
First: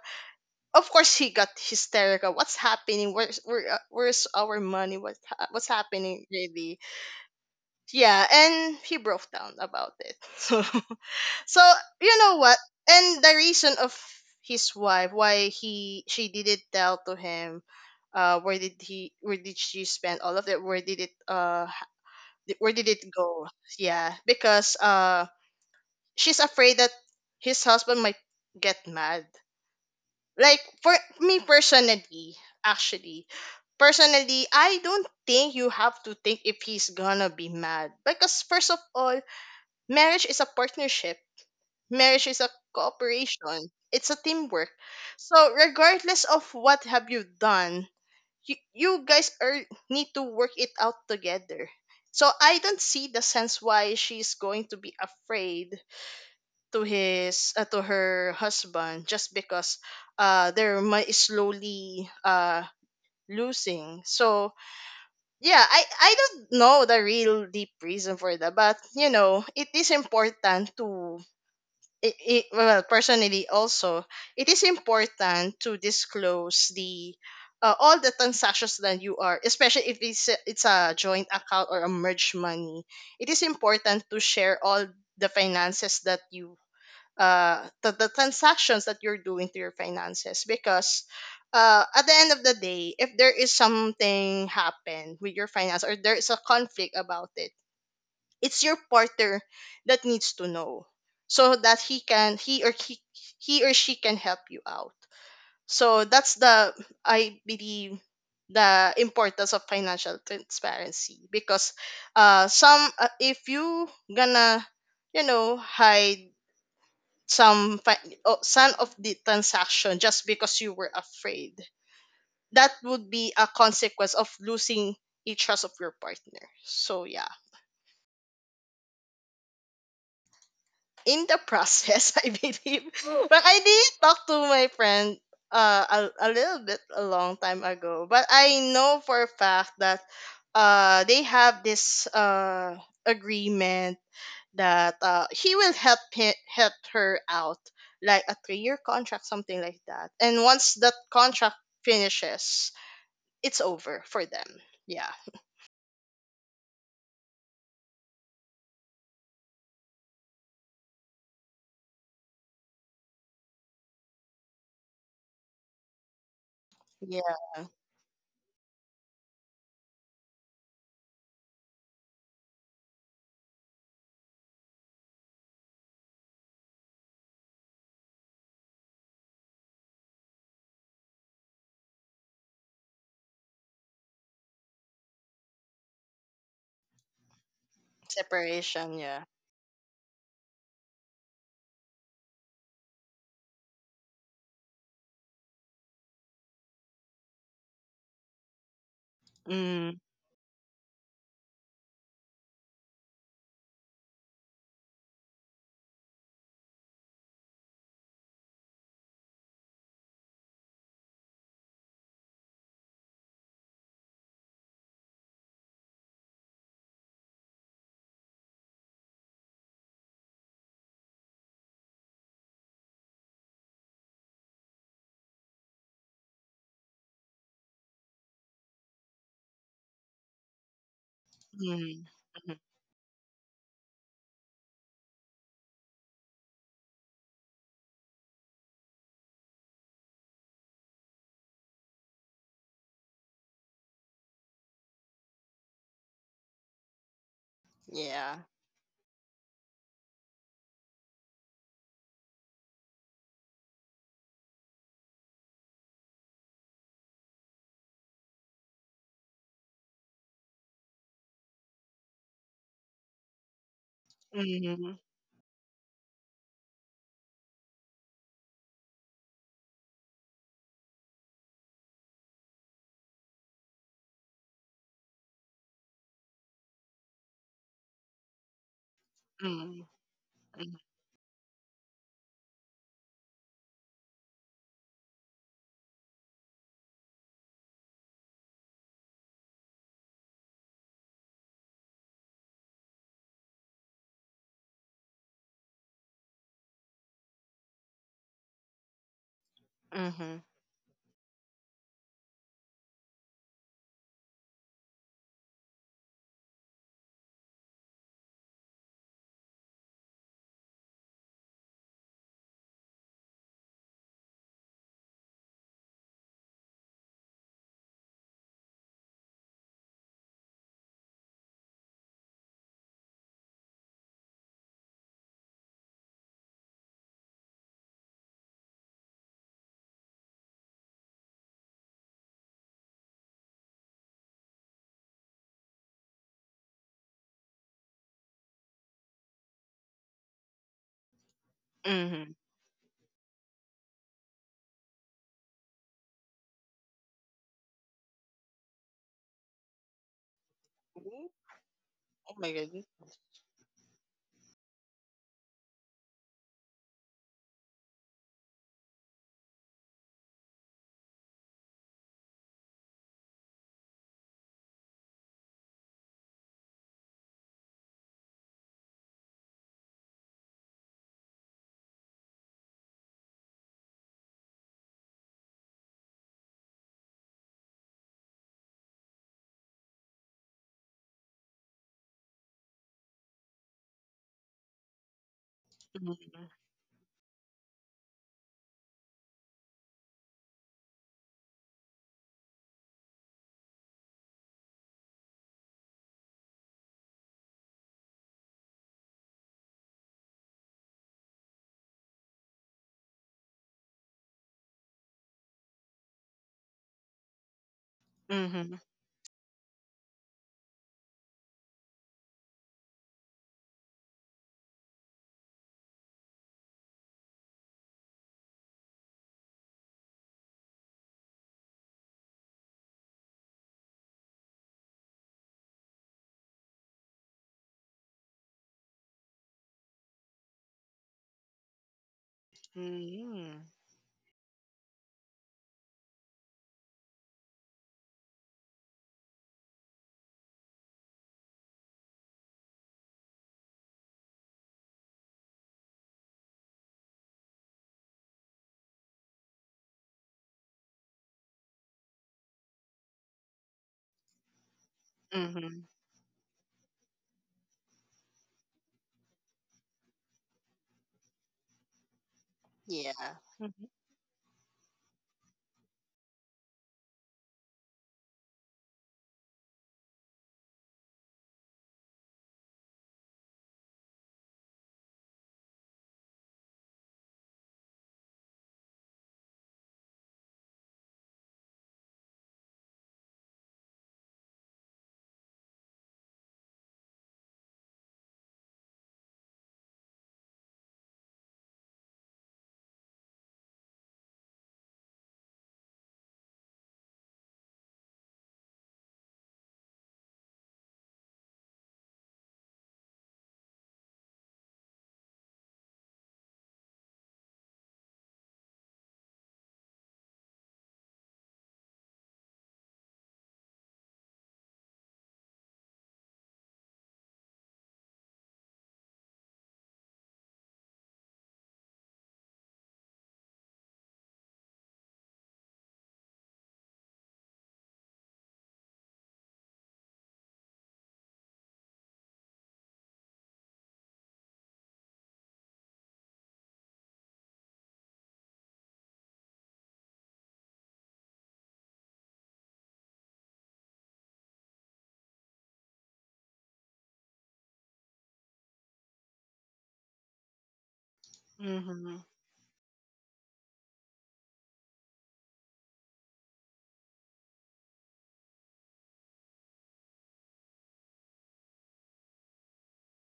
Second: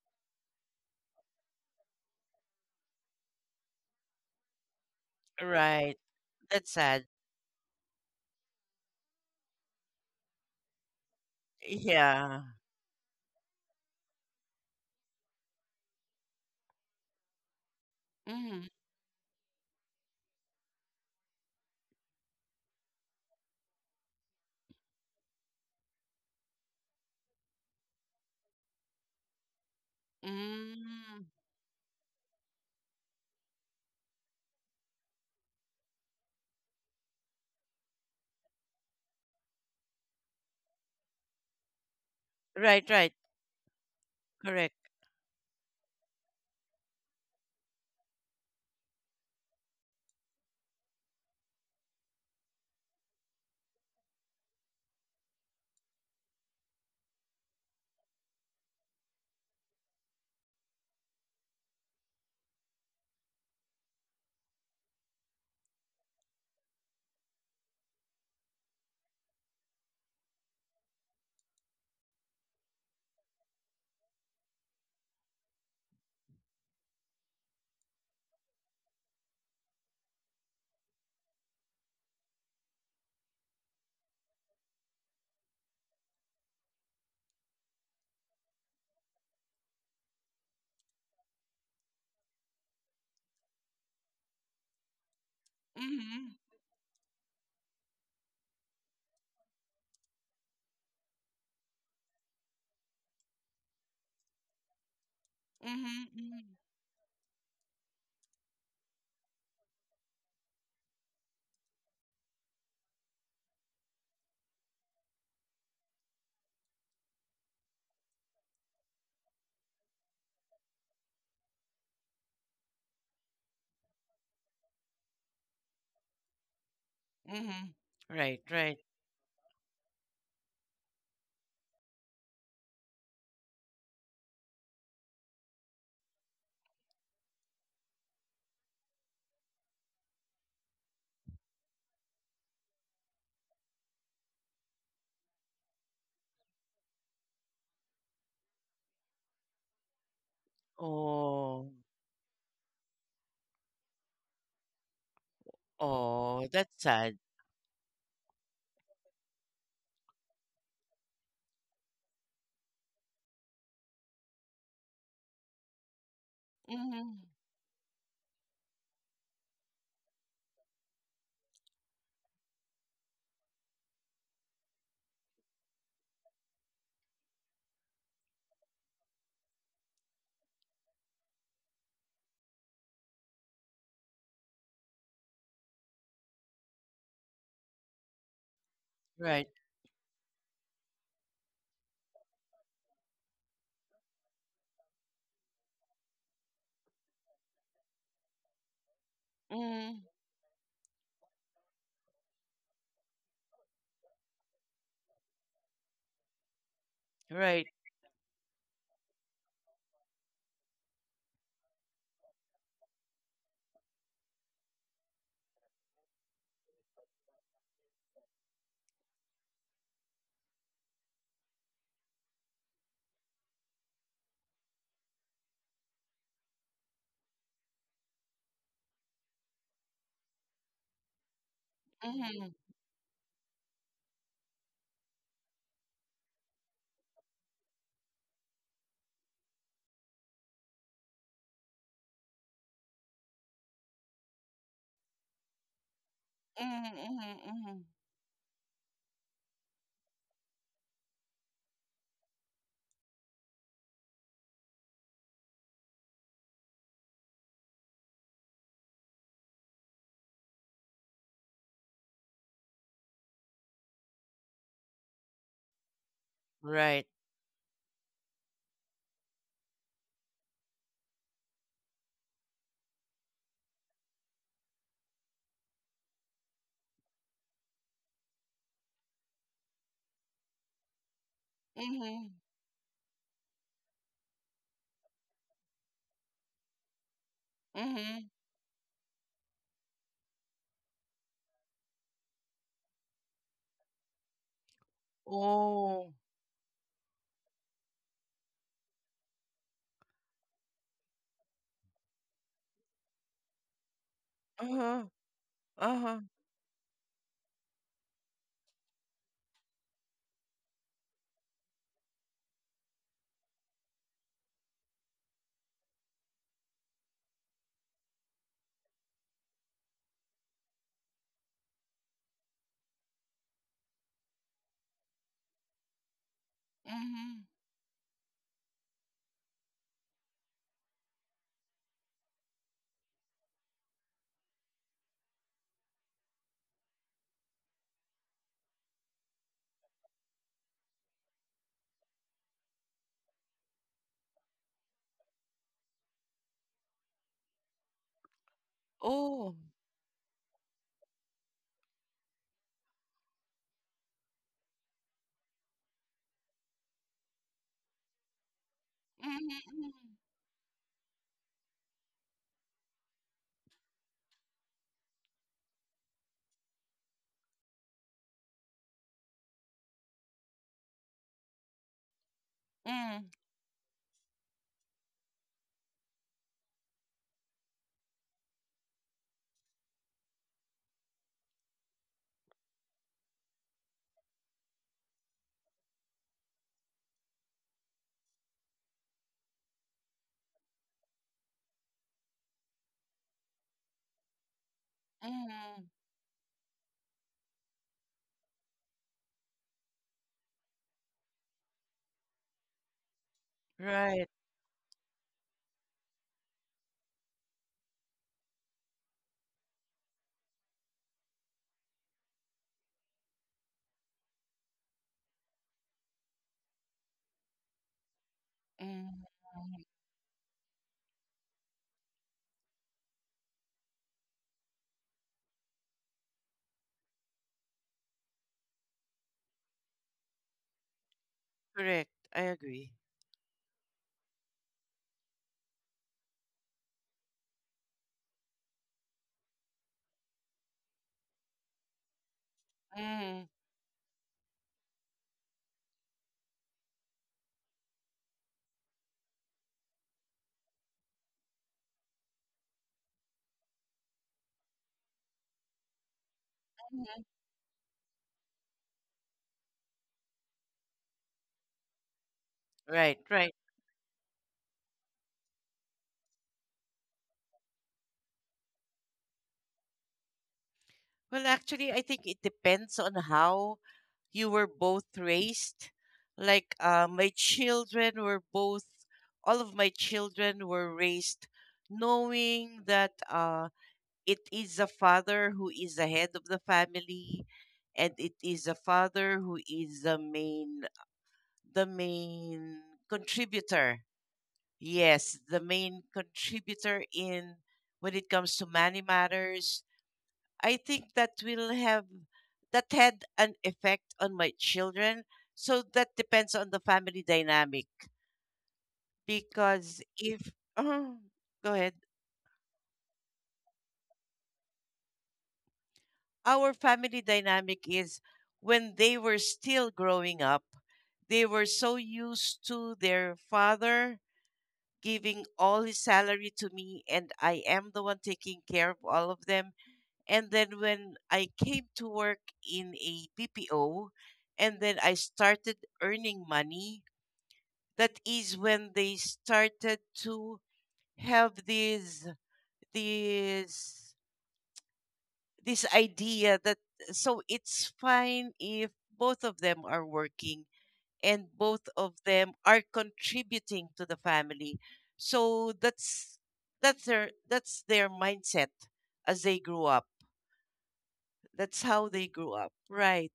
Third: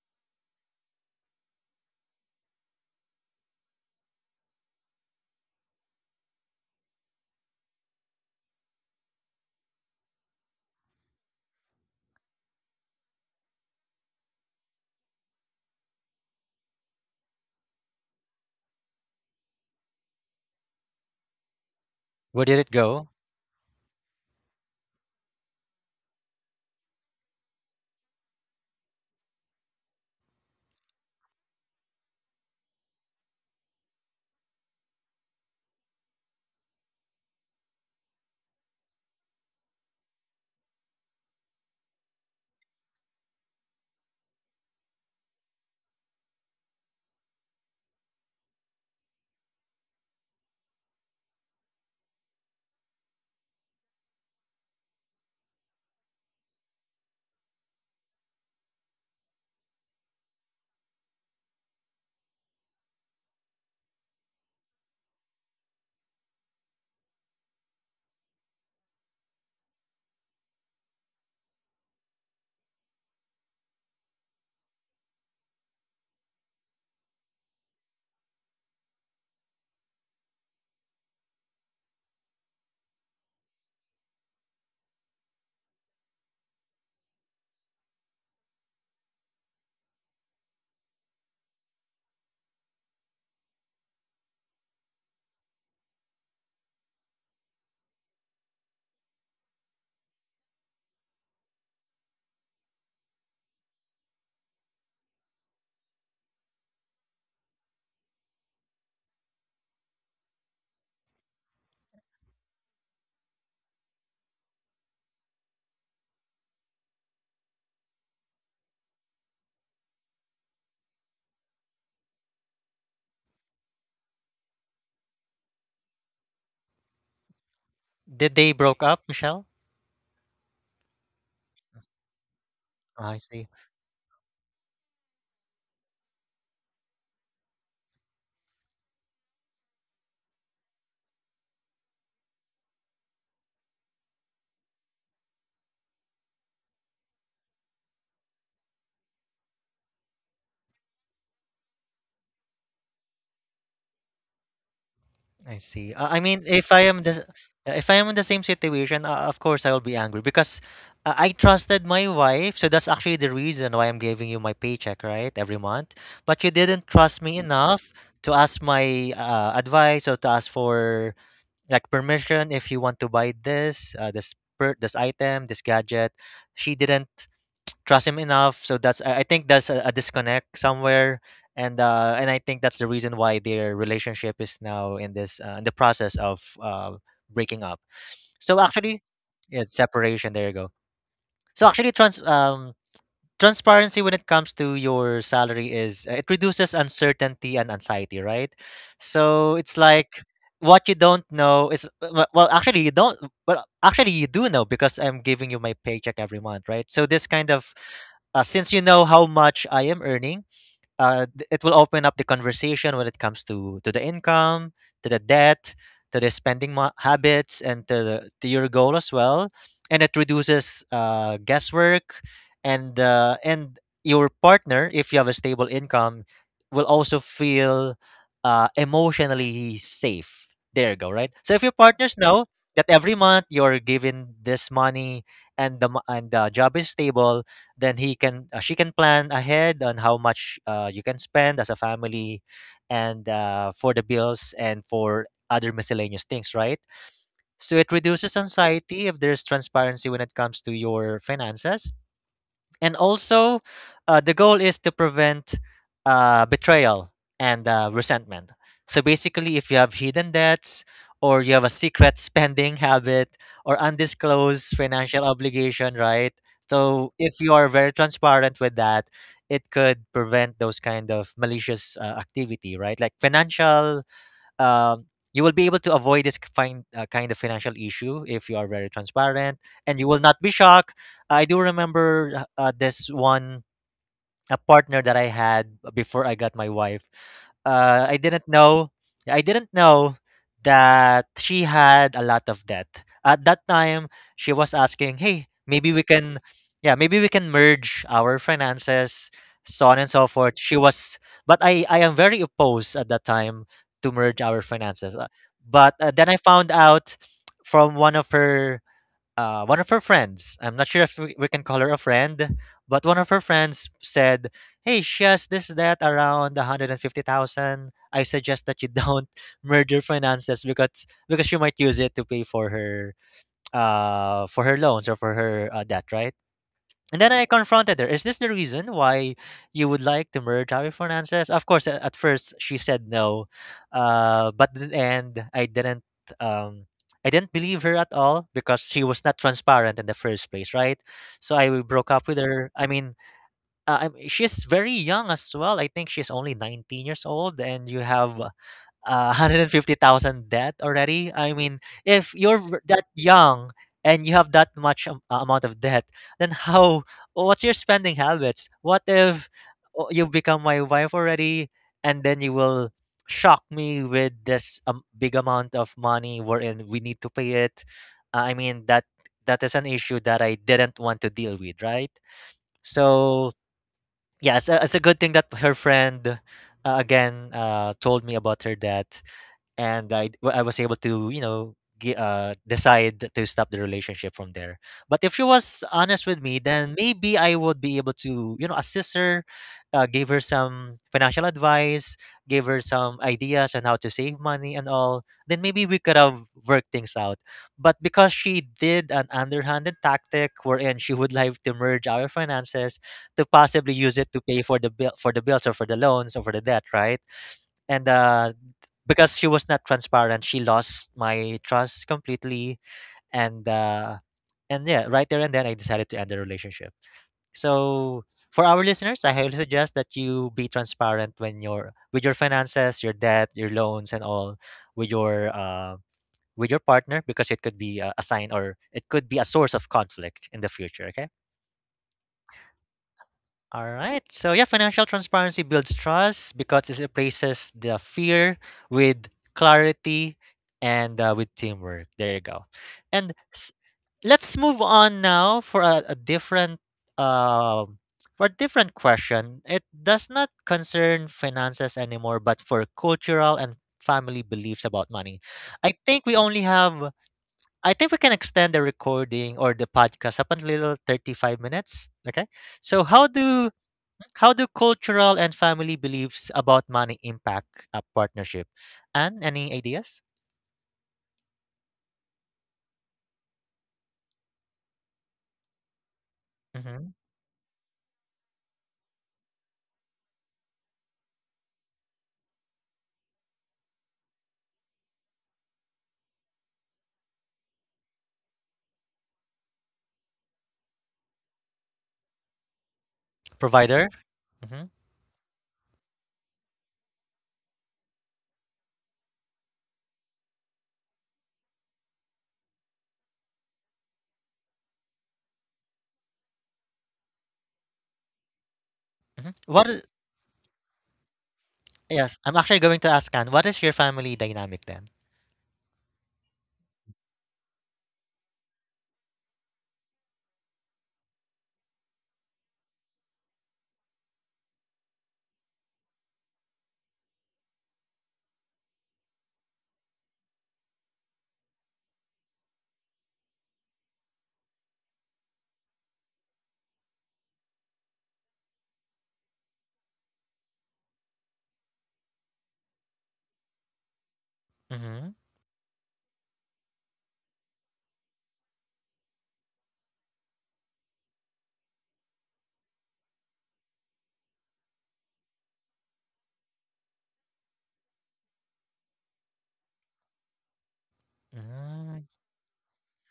Speaker 3: of course, he got hysterical. What's happening, where's where, where's our money, what's
Speaker 2: right.
Speaker 3: happening,
Speaker 2: That's
Speaker 3: really?
Speaker 2: sad.
Speaker 3: Yeah, and he broke down about it. So you know
Speaker 2: Yeah,
Speaker 3: what? And the reason of his wife, why he she didn't tell to him,
Speaker 2: mhm,
Speaker 3: where did she spend all of that? Where did it
Speaker 1: where did it
Speaker 3: where did
Speaker 1: go?
Speaker 3: it go? Yeah, because she's afraid that his husband might get mad. Like, for
Speaker 2: mhm,
Speaker 3: me personally, actually, personally, I don't think you have to think if he's gonna be mad, because first of all, marriage is a partnership, marriage is a
Speaker 2: right, right.
Speaker 3: cooperation, it's a teamwork.
Speaker 2: Correct.
Speaker 3: So regardless of what have you done, you guys are need to work it out together. So I don't see the sense why she's going to be afraid to his, to her husband, just because their money is slowly losing. So yeah, I don't know the real deep reason for that, but you know, it is important to, well, personally also, it is important to disclose the, all the transactions that you are, especially if it's a joint account or a merged money. It is important to share all the finances that you, the transactions that you're doing to your finances, because at the end of the day, if there is something happen with your finance or there is
Speaker 2: Mhm,
Speaker 3: a conflict about it, it's your partner that needs to know so that he or she can help you out. So
Speaker 2: mhm,
Speaker 3: that's
Speaker 2: mhm.
Speaker 3: the, I believe, the importance of financial transparency, because some if you gonna hide some fi- oh, some of the transaction, just because you were afraid, that would be a consequence of losing a trust of your partner. So yeah.
Speaker 2: Mhm. Right,
Speaker 1: Did they
Speaker 2: right.
Speaker 1: broke up, Michelle?
Speaker 3: In the process, I believe,
Speaker 1: Oh, I
Speaker 3: but
Speaker 1: see.
Speaker 3: I did talk to my friend uh, a little bit a long time ago. But I know for a fact that they have this agreement that he will help her out, like a 3-year contract, something like that. And once that contract
Speaker 2: Oh,
Speaker 3: finishes, it's over for them. Yeah.
Speaker 1: I see. I
Speaker 2: oh,
Speaker 1: mean,
Speaker 2: that's sad.
Speaker 1: if I am in the same situation, of course I will be angry because I trusted my wife. So that's actually the reason why I'm giving you my paycheck, right, every month. But you didn't
Speaker 3: Yeah,
Speaker 1: trust
Speaker 2: Mhm.
Speaker 1: me enough to ask my advice or to ask for like permission if you want to buy this, this item, this gadget. She didn't trust him enough. So that's, I think that's a disconnect somewhere, and I think that's the reason why their relationship is now in this in the process of breaking up. So
Speaker 3: separation.
Speaker 1: actually,
Speaker 3: Yeah.
Speaker 2: Right.
Speaker 1: yeah, separation. There you go. So actually, transparency when it comes to your salary is it reduces uncertainty and anxiety, right? So it's
Speaker 3: Mm-hmm.
Speaker 2: Mhm.
Speaker 1: like what you don't know is w- well actually you don't well actually you do know because I'm giving you my paycheck every month, right? So this kind
Speaker 2: Right.
Speaker 1: of since you know how much I am earning it will open up the conversation when it comes to the income, to the debt, to the habits, and to the, to your goal as well. And it reduces guesswork, and your partner, if you have a stable income, will also feel emotionally safe. There you go, right? So if your
Speaker 3: Mm-hmm.
Speaker 1: partners know
Speaker 2: Mhm.
Speaker 3: Mm-hmm.
Speaker 1: that every month you're given this money and the and the job is stable, then he can she can plan ahead on how much you can spend as a family, and for the bills and for other miscellaneous things, right?
Speaker 2: Mhm. Mhm.
Speaker 1: So
Speaker 2: Mhm.
Speaker 1: it
Speaker 3: Yeah.
Speaker 1: reduces anxiety if there's transparency when it comes to your finances and also the goal is to prevent betrayal and resentment. So basically, if you have hidden debts or you have a secret spending habit or undisclosed
Speaker 3: Mm-hmm.
Speaker 1: financial obligation, right?
Speaker 2: Right.
Speaker 1: So if you are very transparent with that, it could prevent those kind of malicious activity, right? Like financial um, you will be able to avoid this kind of financial issue if you are very transparent
Speaker 3: Mm-hmm.
Speaker 1: and you will not be
Speaker 3: Mhm.
Speaker 1: shocked. I do
Speaker 2: Mhm.
Speaker 1: remember this one a partner that I had before I got my wife. I
Speaker 2: Mhm.
Speaker 1: didn't know. I didn't know that she had a lot of debt. At that time, she was asking, "Hey, maybe we
Speaker 2: Oh.
Speaker 1: can, yeah, maybe we can merge our finances, so on and so
Speaker 3: Mhm.
Speaker 1: forth." She was, but I am very opposed at that time to merge our
Speaker 2: Uh-huh.
Speaker 1: finances. But
Speaker 2: Uh-huh.
Speaker 1: then I found out from one of her friends, I'm not sure if we can call her a friend, but one of her friends said, "Hey, she has this debt around 150,000. I suggest that you don't merge your finances because she might use it to pay for her loans or for her debt," right? And then
Speaker 2: Mhm.
Speaker 1: I confronted her. Is this the reason why you would like to merge our finances? Of course, at first she said no, but in the end I didn't. Um, I didn't believe her at all because she was not transparent in the first place, right? So I broke up
Speaker 3: Mhm.
Speaker 1: with her. I mean, she's very young as well. I think she's only 19 years old, and you have
Speaker 2: Oh.
Speaker 1: 150,000 debt already. I mean,
Speaker 3: Oh
Speaker 1: if
Speaker 3: my
Speaker 1: you're
Speaker 3: goodness.
Speaker 1: that young and you have that much amount of debt, then how, what's your spending habits? What
Speaker 2: Mhm.
Speaker 1: if
Speaker 2: Mhm.
Speaker 1: you become my wife already and then you will shock me with this big amount of money wherein we need to pay it? I mean, that is an issue that I didn't want to deal with, right?
Speaker 2: Mhm.
Speaker 1: So, yeah, it's it's a good thing that her friend again told me about her dad and I was able to you know decide to stop the relationship from there. But if she was honest with
Speaker 3: Mhm.
Speaker 1: me, then maybe I would be able to you know assist her, give her some financial advice, give her some ideas on how to save money and all. Then
Speaker 2: Mhm.
Speaker 1: maybe we could have worked things out. But because she did an underhanded tactic wherein she would like to merge our finances to possibly use
Speaker 2: Right.
Speaker 1: it to pay for the bills or for the loans or for the debt, right? and
Speaker 3: Mhm.
Speaker 1: because she was not transparent, she lost my trust completely. And uh and yeah, right there and then I decided to end the relationship. So for our
Speaker 2: Mhm.
Speaker 1: listeners, I highly suggest that you be transparent when you're with your finances, your debt, your loans, and all with your uh with your partner, because it could be a sign or it could be a source of conflict in the future, okay?
Speaker 2: Correct. I agree.
Speaker 3: Mhm.
Speaker 1: All right. So yeah, financial transparency builds trust because it replaces the fear with clarity and with teamwork. There you go. And
Speaker 2: Mhm.
Speaker 1: s- let's move on now for a different um for a different question. It does not concern finances anymore, but for cultural and family beliefs about money.
Speaker 3: Mhm.
Speaker 1: I think we only have.
Speaker 2: Mhm.
Speaker 1: I think we can extend the recording or the podcast up until 35 minutes. Okay. So
Speaker 2: Right,
Speaker 3: Yeah.
Speaker 2: right.
Speaker 3: Mhm.
Speaker 1: how do cultural and family beliefs about money impact a partnership? And any ideas?
Speaker 2: Well, actually, I think it depends on how you were both raised. Like
Speaker 1: Hmm.
Speaker 2: my children were both, all of my children were raised knowing that it is the father who is the head of the family and it is the father who is the main contributor.
Speaker 1: Provider? Mm-hmm.
Speaker 2: Yes, the main contributor in when it comes to money matters. I think that will have that had an effect on my children. So that depends on the family dynamic
Speaker 1: Hmm.
Speaker 2: because if uh, go ahead,
Speaker 1: Yes, I'm actually going to ask Anne. What is your family dynamic then?
Speaker 2: our family dynamic is when they were still growing up, they were so used to their father giving all his salary to me and I am the one taking care of all of them. And then when I came to work in a BPO and then I started earning money, that is when they started to have this
Speaker 1: Mm-hmm.
Speaker 2: this idea that so it's fine if both of them are working and both of
Speaker 3: Mhm.
Speaker 2: them are contributing to the family. So that's their mindset as they grew up. That's how they
Speaker 1: Mm.
Speaker 2: grew up, right?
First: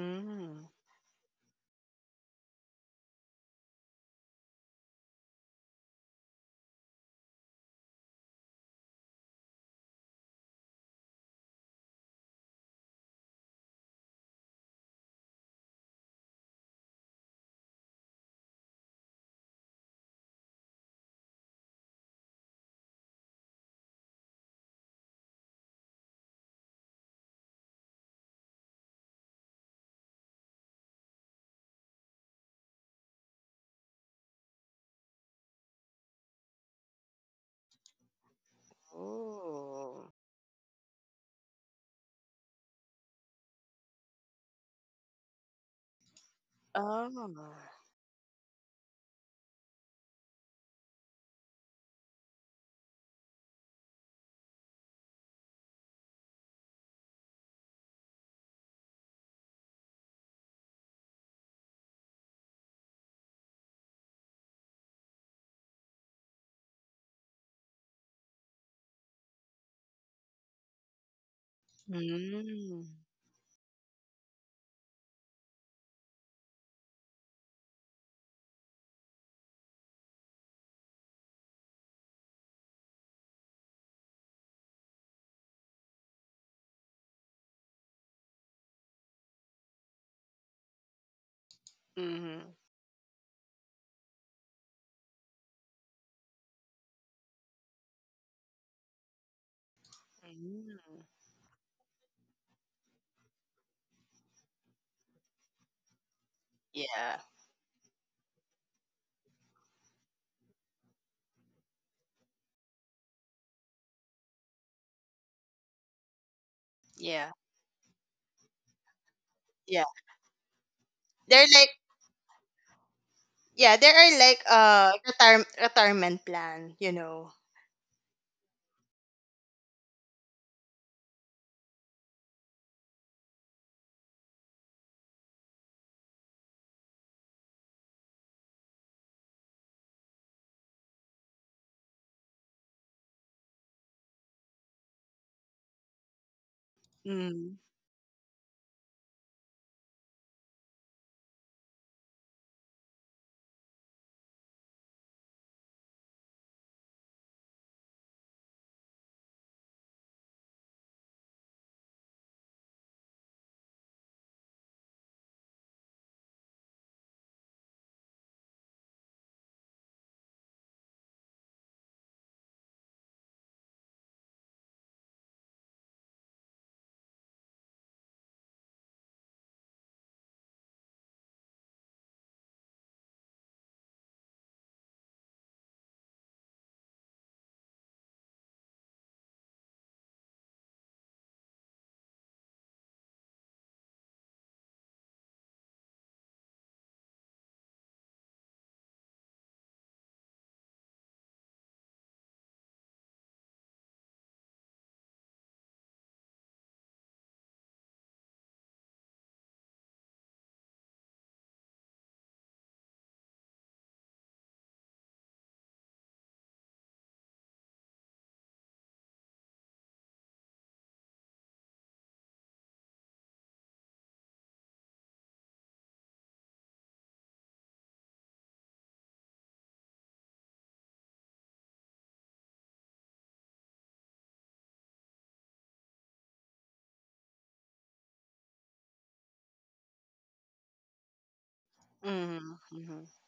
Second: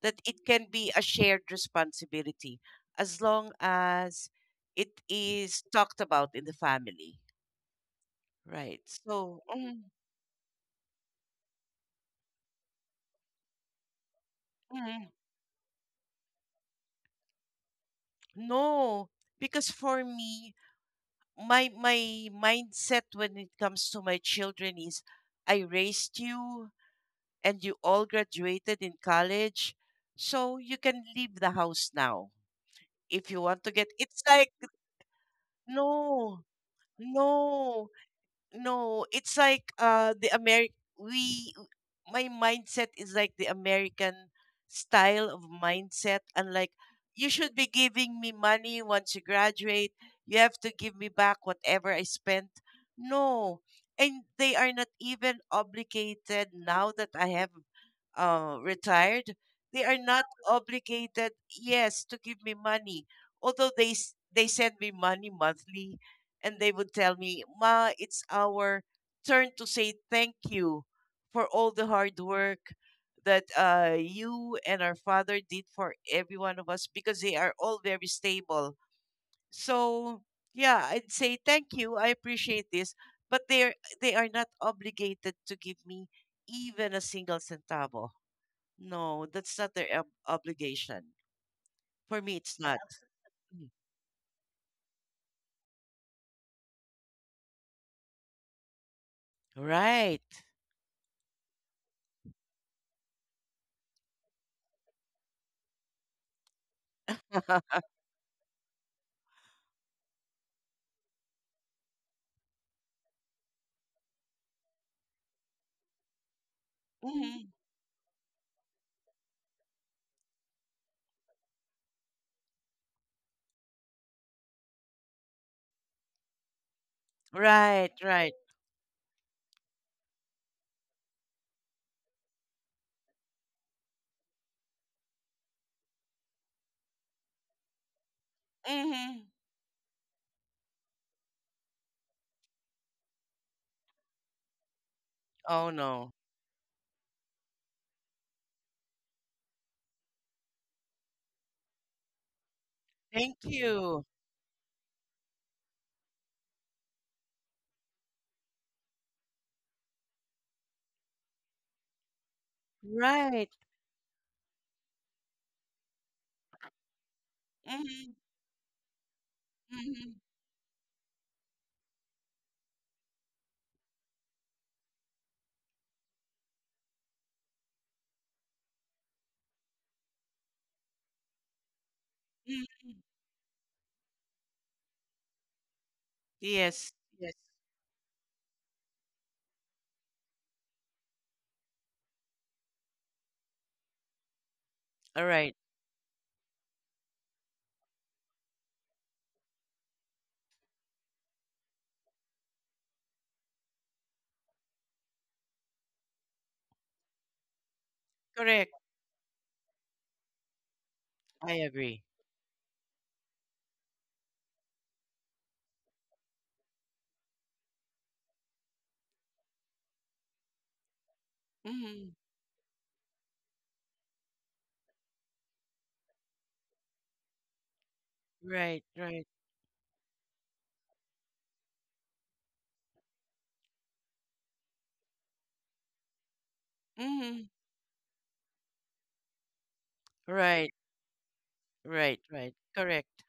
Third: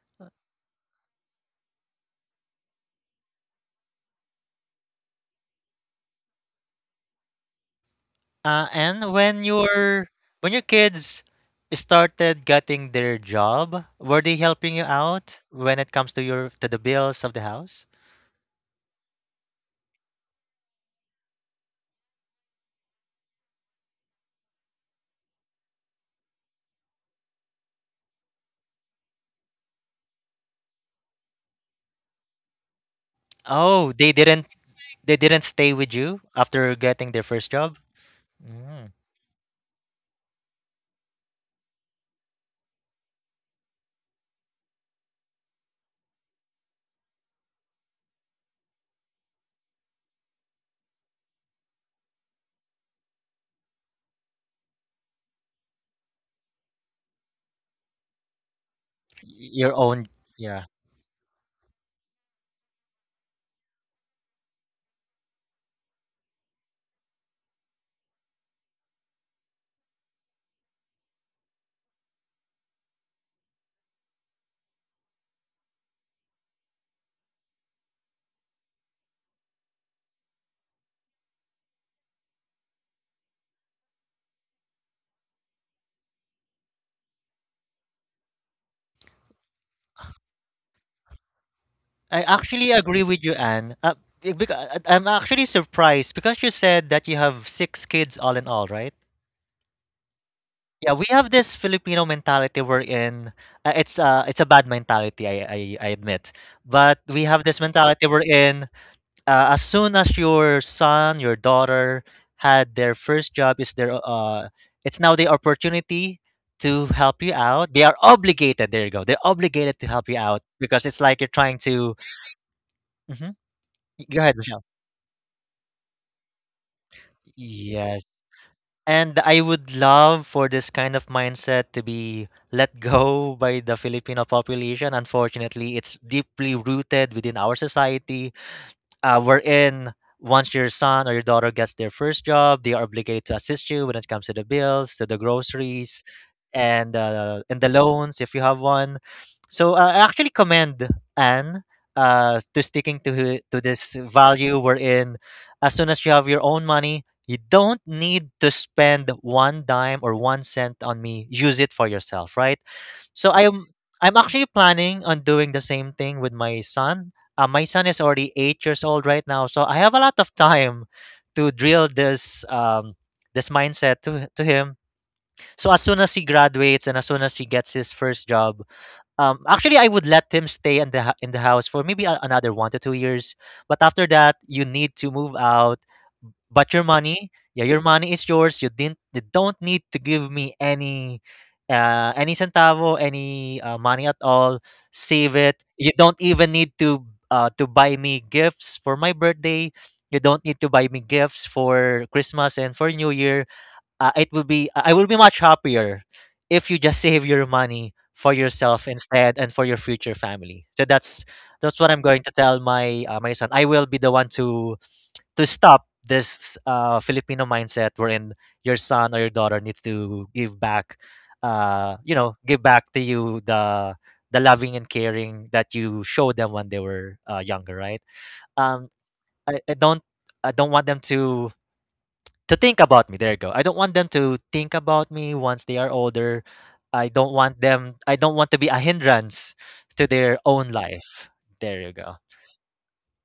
Speaker 2: That it can be a shared responsibility as long as it is talked about in the family, right?
Speaker 1: And
Speaker 2: So,
Speaker 1: when
Speaker 2: mm,
Speaker 1: your When your kids started getting their job, were they helping you
Speaker 2: mm,
Speaker 1: out when it comes to your to the bills of the house?
Speaker 2: no, because for me, my mindset when it comes to my children is I raised you and you all graduated in college, so you can leave the house now if you want to get.
Speaker 1: Oh,
Speaker 2: It's like
Speaker 1: they didn't stay with you
Speaker 2: no,
Speaker 1: after getting their first job?
Speaker 2: no.
Speaker 1: Mm.
Speaker 2: No, it's like
Speaker 3: Oh.
Speaker 2: the Ameri we my mindset is like the American style of mindset and like you
Speaker 3: Oh.
Speaker 2: should be giving me money once you graduate. You have to give me back whatever I spent. No. And they are not even obligated now that I have retired,
Speaker 1: Your
Speaker 2: they are
Speaker 1: own,
Speaker 2: not
Speaker 1: yeah.
Speaker 2: obligated, yes, to give me money. Although they they send me money monthly, and they would tell me, "Ma, it's our turn to say thank you for all the hard work
Speaker 3: Mm.
Speaker 2: that you and our father did for every one of us," because they are all very stable. So yeah, I'd say thank you. I appreciate this, but they are not obligated to give me even a single centavo. No, that's not their obligation. For
Speaker 1: I
Speaker 2: me,
Speaker 3: Mhm.
Speaker 2: it's
Speaker 1: actually
Speaker 2: not.
Speaker 1: agree with you,
Speaker 2: Mhm.
Speaker 1: Anne. Because I'm actually surprised because you said that you have six kids all in all, right?
Speaker 2: Right.
Speaker 3: Mm.
Speaker 1: Yeah, we have this Filipino mentality we're in. It's a bad mentality, I admit. But
Speaker 3: Yeah.
Speaker 1: we have this mentality we're in. As soon as your son, your daughter had their first job, is their it's now the opportunity to help
Speaker 3: Yeah.
Speaker 1: you
Speaker 2: hmm
Speaker 1: out. They are obligated. There you go. They're obligated
Speaker 3: Yeah.
Speaker 1: to help you out because it's like you're
Speaker 3: They're
Speaker 1: trying
Speaker 3: like,
Speaker 1: to. Mhm.
Speaker 3: yeah, there are
Speaker 1: Go ahead.
Speaker 3: like retirement plan, you know.
Speaker 2: Right,
Speaker 1: Yes.
Speaker 2: right.
Speaker 1: And I would love for this kind of mindset to be let go by the Filipino population. Unfortunately, it's deeply rooted within our society
Speaker 2: hmm
Speaker 1: wherein once your son or your daughter gets their first job, they are obligated to assist you when it comes to the bills, to the
Speaker 2: Oh,
Speaker 1: groceries,
Speaker 2: no.
Speaker 3: Mm.
Speaker 1: and the loans if you have one. So I actually commend Anne to sticking to
Speaker 2: Thank
Speaker 1: hi- to this
Speaker 2: you.
Speaker 1: value wherein as soon as you have your own money, you don't need to spend one dime or 1 cent on me. Use it for yourself, right? So
Speaker 2: Right.
Speaker 1: I'm actually planning on doing the same thing with my son. My son is
Speaker 2: hmm
Speaker 1: already 8 years old right now, so I have a
Speaker 2: hmm
Speaker 1: lot of time to drill this this mindset to him. So as soon as he graduates and as soon as he gets his first job, actually, I would let him stay in the in the house for maybe another one
Speaker 2: hmm
Speaker 1: to two years. But after that, you need to move out. But your
Speaker 2: Yes, yes.
Speaker 1: money, yeah, your money is yours. You don't need to give me any centavo, any money at all.
Speaker 2: All
Speaker 1: Save
Speaker 2: right.
Speaker 1: it. You don't even need to buy me gifts for my birthday. You don't need to buy me gifts for Christmas and for New Year. It will be I will be much happier if you just save your money for
Speaker 2: Correct.
Speaker 1: yourself instead and for your future family. So that's
Speaker 2: I
Speaker 1: what
Speaker 2: agree.
Speaker 1: I'm going to tell my my son. I will be the one to stop this Filipino mindset wherein your son or your daughter needs to give back,
Speaker 2: Hmm
Speaker 1: give back to you the loving and caring that you showed them when they were younger, right?
Speaker 2: Right,
Speaker 1: Um,
Speaker 2: right.
Speaker 1: I don't want them to think about me, there you go. I don't want them to think about me once they are older.
Speaker 2: hmm
Speaker 1: I don't want to be a hindrance to their
Speaker 2: Right,
Speaker 1: own life. There you
Speaker 2: right,
Speaker 1: go.
Speaker 2: right.
Speaker 3: Mhm.
Speaker 2: Correct.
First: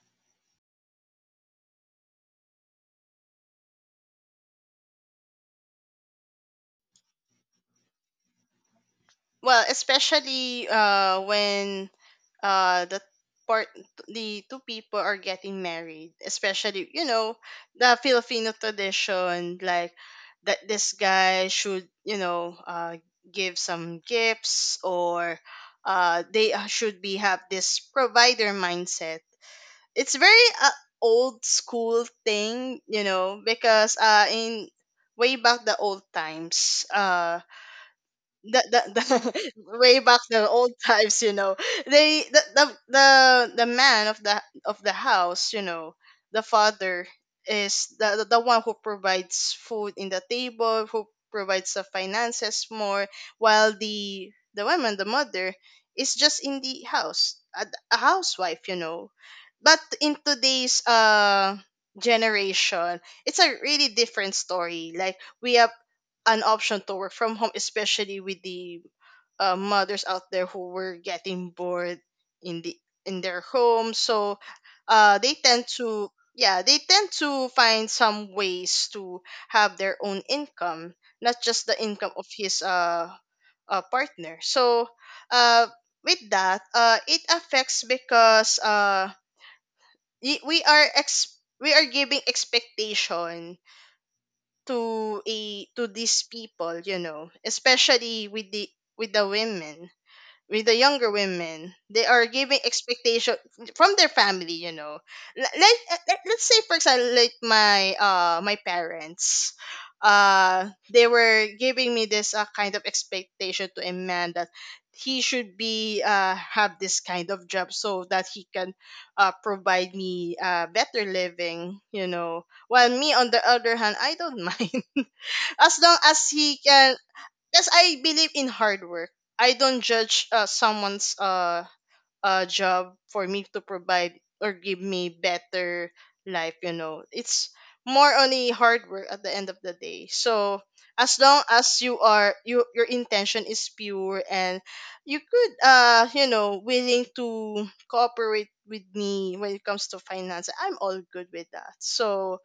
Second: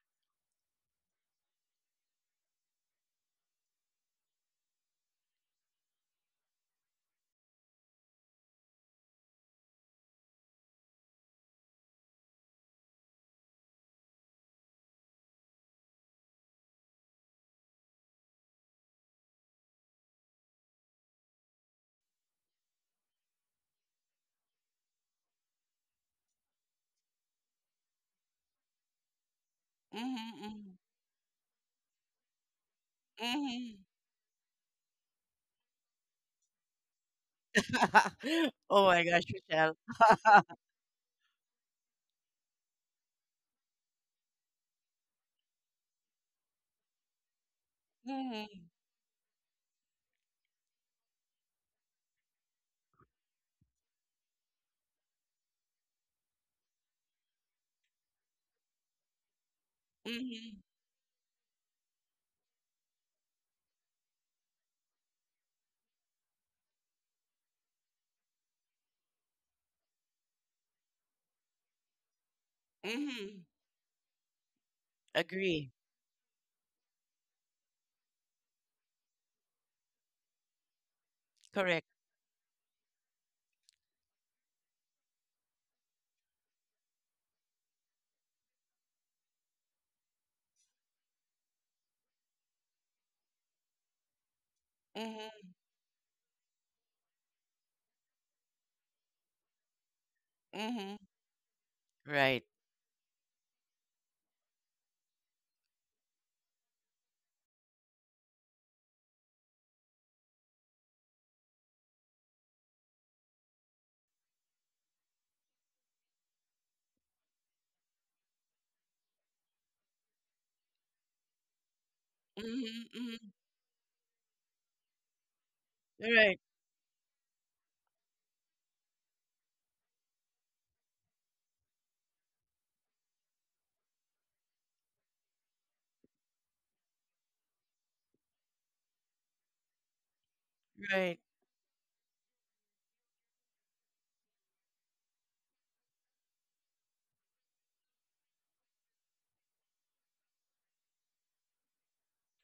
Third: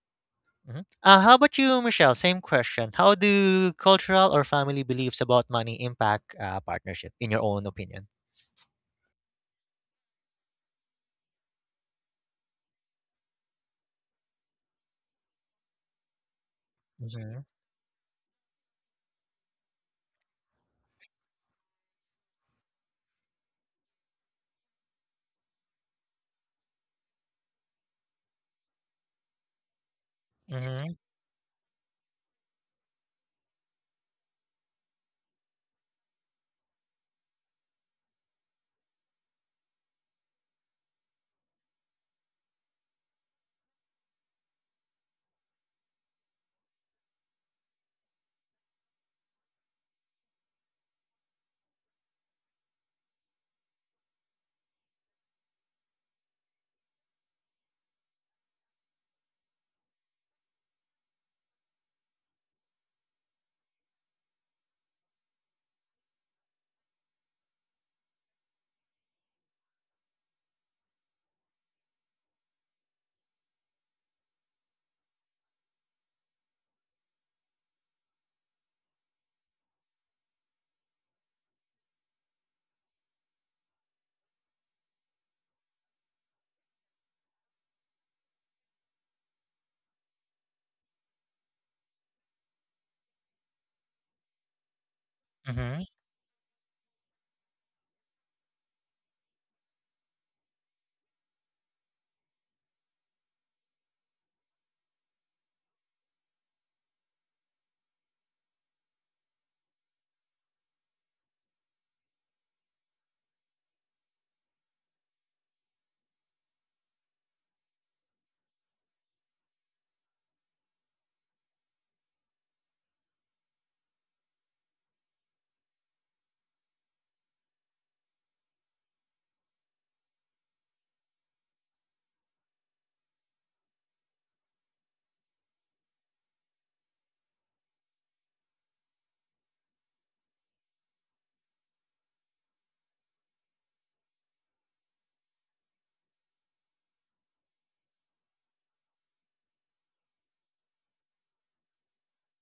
Speaker 1: Mhm. How about you, Michelle? Same question. How do cultural or family beliefs about money impact partnership, in your own opinion?
Speaker 3: Well, especially when uh the part the two people are getting married, especially, you know,
Speaker 1: Mm-hmm.
Speaker 3: the Filipino tradition, like that this guy should, you know, give some gifts or they should be have this provider mindset. It's
Speaker 2: Hmm
Speaker 3: very
Speaker 2: hmm
Speaker 1: Mm-hmm.
Speaker 3: old school thing, you know,
Speaker 2: hmm
Speaker 3: because in way back the old times,
Speaker 2: Oh my gosh,
Speaker 3: the
Speaker 2: Michelle.
Speaker 3: way back the old times, you know, they, the man of the house, you know, the father is the
Speaker 2: hmm
Speaker 3: one who provides food in the table, who provides the finances more, while the woman, the mother is just in the house, a housewife, you know. But in
Speaker 2: hmm
Speaker 3: today's generation, it's a really different story. Like, we have an option to work from home, especially with the mothers out there who were getting bored in the in their
Speaker 2: hmm
Speaker 3: home. So, they tend
Speaker 2: Agree.
Speaker 3: to yeah, they tend to find some ways to have their own income, not just the
Speaker 2: Correct.
Speaker 3: income of his, partner. So, uh, with that, it affects, because we are ex we are giving expectation to
Speaker 2: Mhm.
Speaker 3: a
Speaker 1: Mm-hmm.
Speaker 3: to these people, you know, especially with the, with the women, with the
Speaker 2: Mhm.
Speaker 3: younger women, they are
Speaker 2: Right.
Speaker 3: giving expectation from their family, you know. let, let, let's say, for example, like my my parents, they were giving me this kind of expectation to a man that he should be have this kind of job so that he can provide me better living, you know,
Speaker 2: Mhm.
Speaker 3: while me,
Speaker 2: Mhm.
Speaker 3: on the other hand, I don't mind as long as
Speaker 2: Right.
Speaker 3: he can. Yes, I believe in hard work. I don't judge someone's, job for me to provide or give me better life, you know. It's more on the hard work at the end of the day. So as
Speaker 2: Right.
Speaker 3: long as you are, your intention is pure, and you could, willing to cooperate with me when it comes to finance, I'm all good with that. So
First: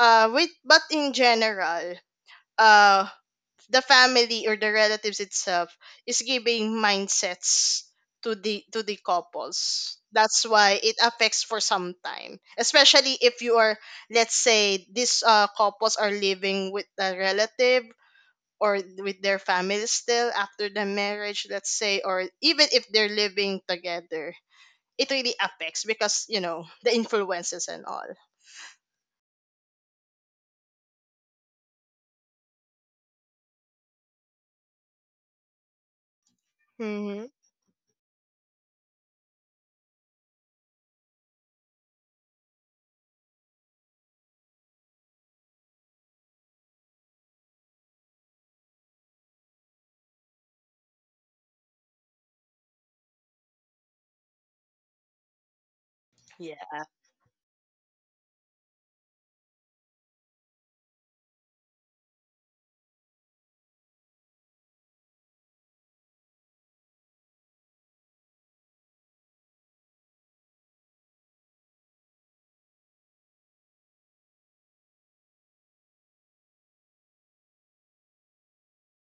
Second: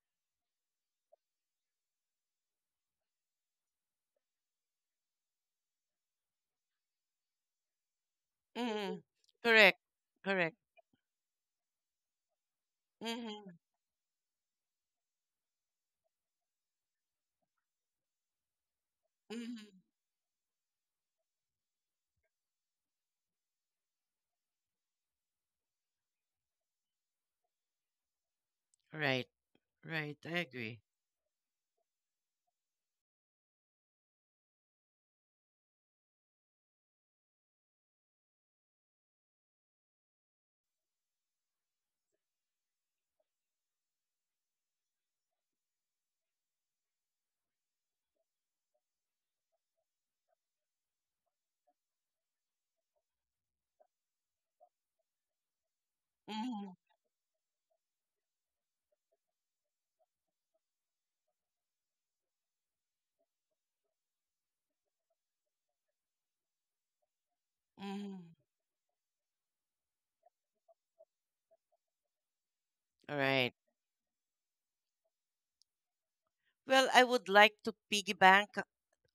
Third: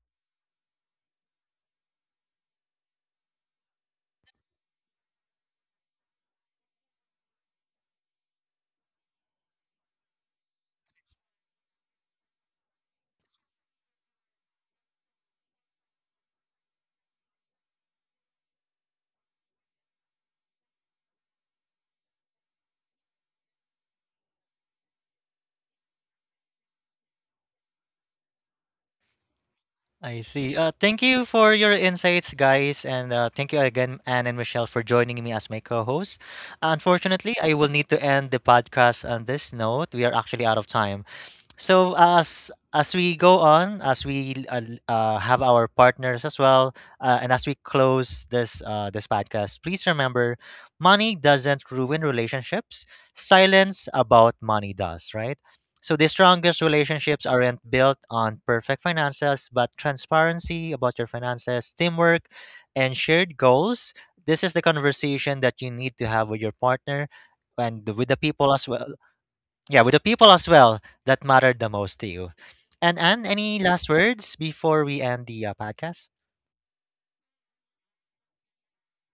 Speaker 3: with but in general, uh the family or the relatives itself is giving mindsets to the
Speaker 2: Mhm. Correct.
Speaker 3: couples, that's
Speaker 2: Correct.
Speaker 3: why it affects for some time, especially if you
Speaker 2: Mhm.
Speaker 3: are, let's say, these couples are living with a relative or with their
Speaker 2: Mhm.
Speaker 3: family still after the marriage, let's say, or even if they're living together, it really affects, because you know the influences and all.
Speaker 2: Right. Right.
Speaker 1: I
Speaker 2: I
Speaker 1: see.
Speaker 2: agree.
Speaker 1: Thank you for your insights, guys, and thank you again, Anne and Michelle, for joining me as my co-host.
Speaker 3: Hmm.
Speaker 1: Unfortunately, I will need to end the podcast on this note. We are actually out of time, so as we go on as we l- have our partners as well, and as we close this this podcast, please remember: money doesn't ruin relationships, silence about money does, right? So the strongest
Speaker 2: Mhm.
Speaker 3: Yeah.
Speaker 1: relationships aren't built on perfect finances but transparency about your finances, teamwork, and shared goals. This is the conversation that you need to have with your partner and with the
Speaker 2: Mhm.
Speaker 1: people as well. Yeah, with the people as well that mattered the most to you. And
Speaker 2: All
Speaker 1: Anne,
Speaker 2: right.
Speaker 1: any last words before we end the podcast?
Speaker 2: Well, I would like to piggyback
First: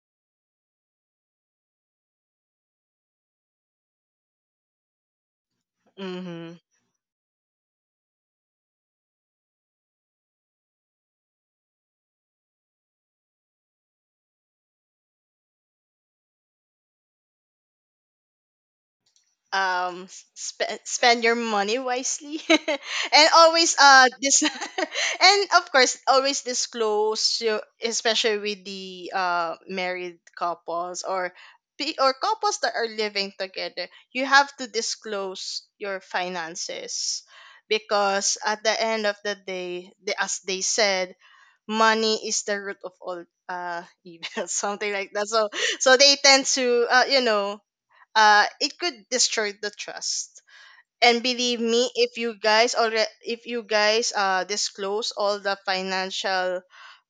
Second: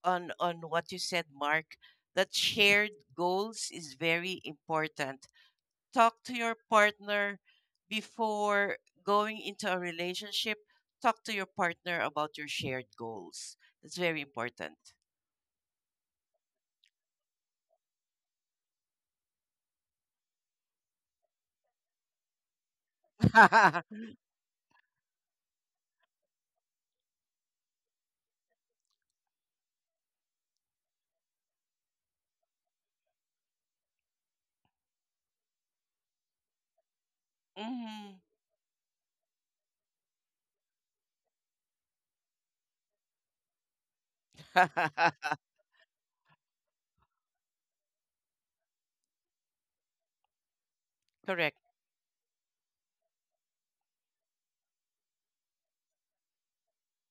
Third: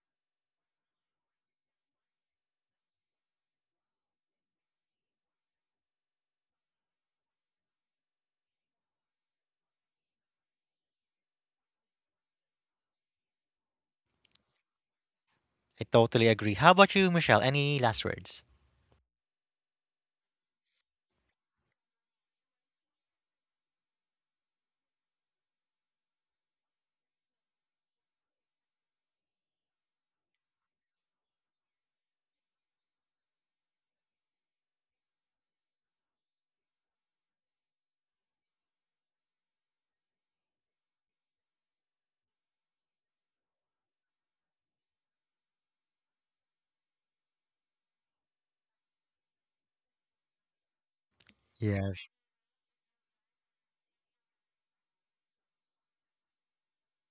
Speaker 2: on what you said, Mark. That shared goals is very important. Talk to your
Speaker 3: Hmm.
Speaker 2: partner before going into a relationship. Talk to your partner about your shared goals. It's very important.
Speaker 1: I totally agree. How about you, Michelle? Any last words?
Speaker 3: um Spend your money wisely and always this, and of course, always disclose your, especially with the married couples or or couples that are living together, you have to disclose your finances,
Speaker 2: Mm-hmm.
Speaker 3: because at the end of the day, as they said, money is the root of all evil, something like that. So so they tend to, you know, it could destroy the trust. And
Speaker 2: Correct.
Speaker 3: believe me,
Speaker 1: Yes,
Speaker 3: if you guys already, if you guys disclose all the financial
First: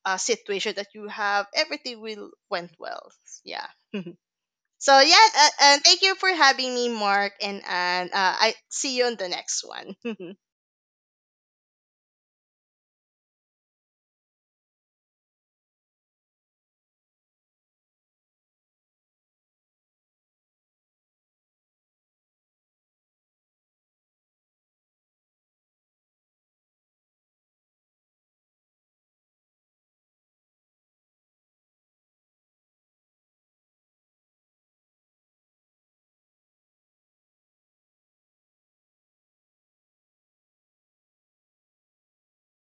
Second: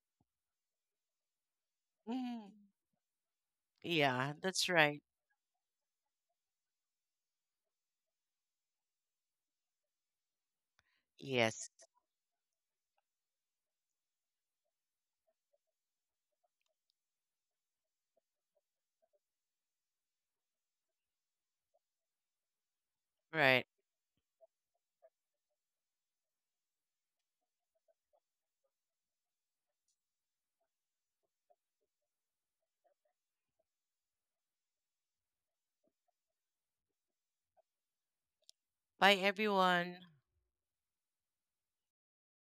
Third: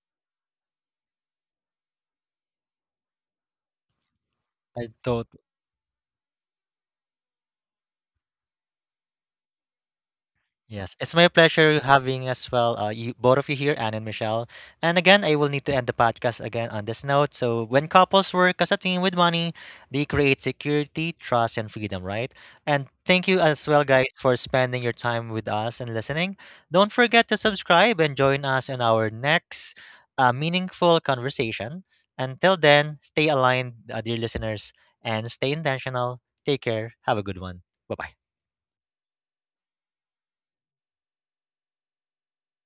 Speaker 3: situation that you have, everything will
Speaker 2: Mm-hmm.
Speaker 3: went well. Yeah.
Speaker 2: Yeah, that's
Speaker 1: I
Speaker 3: So
Speaker 2: right.
Speaker 3: yeah,
Speaker 1: totally.
Speaker 3: and thank you for having me, Mark and Anne. I see you on the next one.
Speaker 1: Yes, it's my
Speaker 2: Yes.
Speaker 1: pleasure having as well both of you here, Anne and Michelle. And again, I will need to end the podcast again on this note. So, when couples work as a team with money, they create security, trust, and freedom, right? And thank you
Speaker 2: Right.
Speaker 1: as well, guys, for spending your time with us and listening. Don't forget to subscribe and join us in our next meaningful conversation. Until then, stay aligned, dear listeners, and stay intentional. Take care. Have a good one. Bye bye.
Speaker 2: Bye, everyone.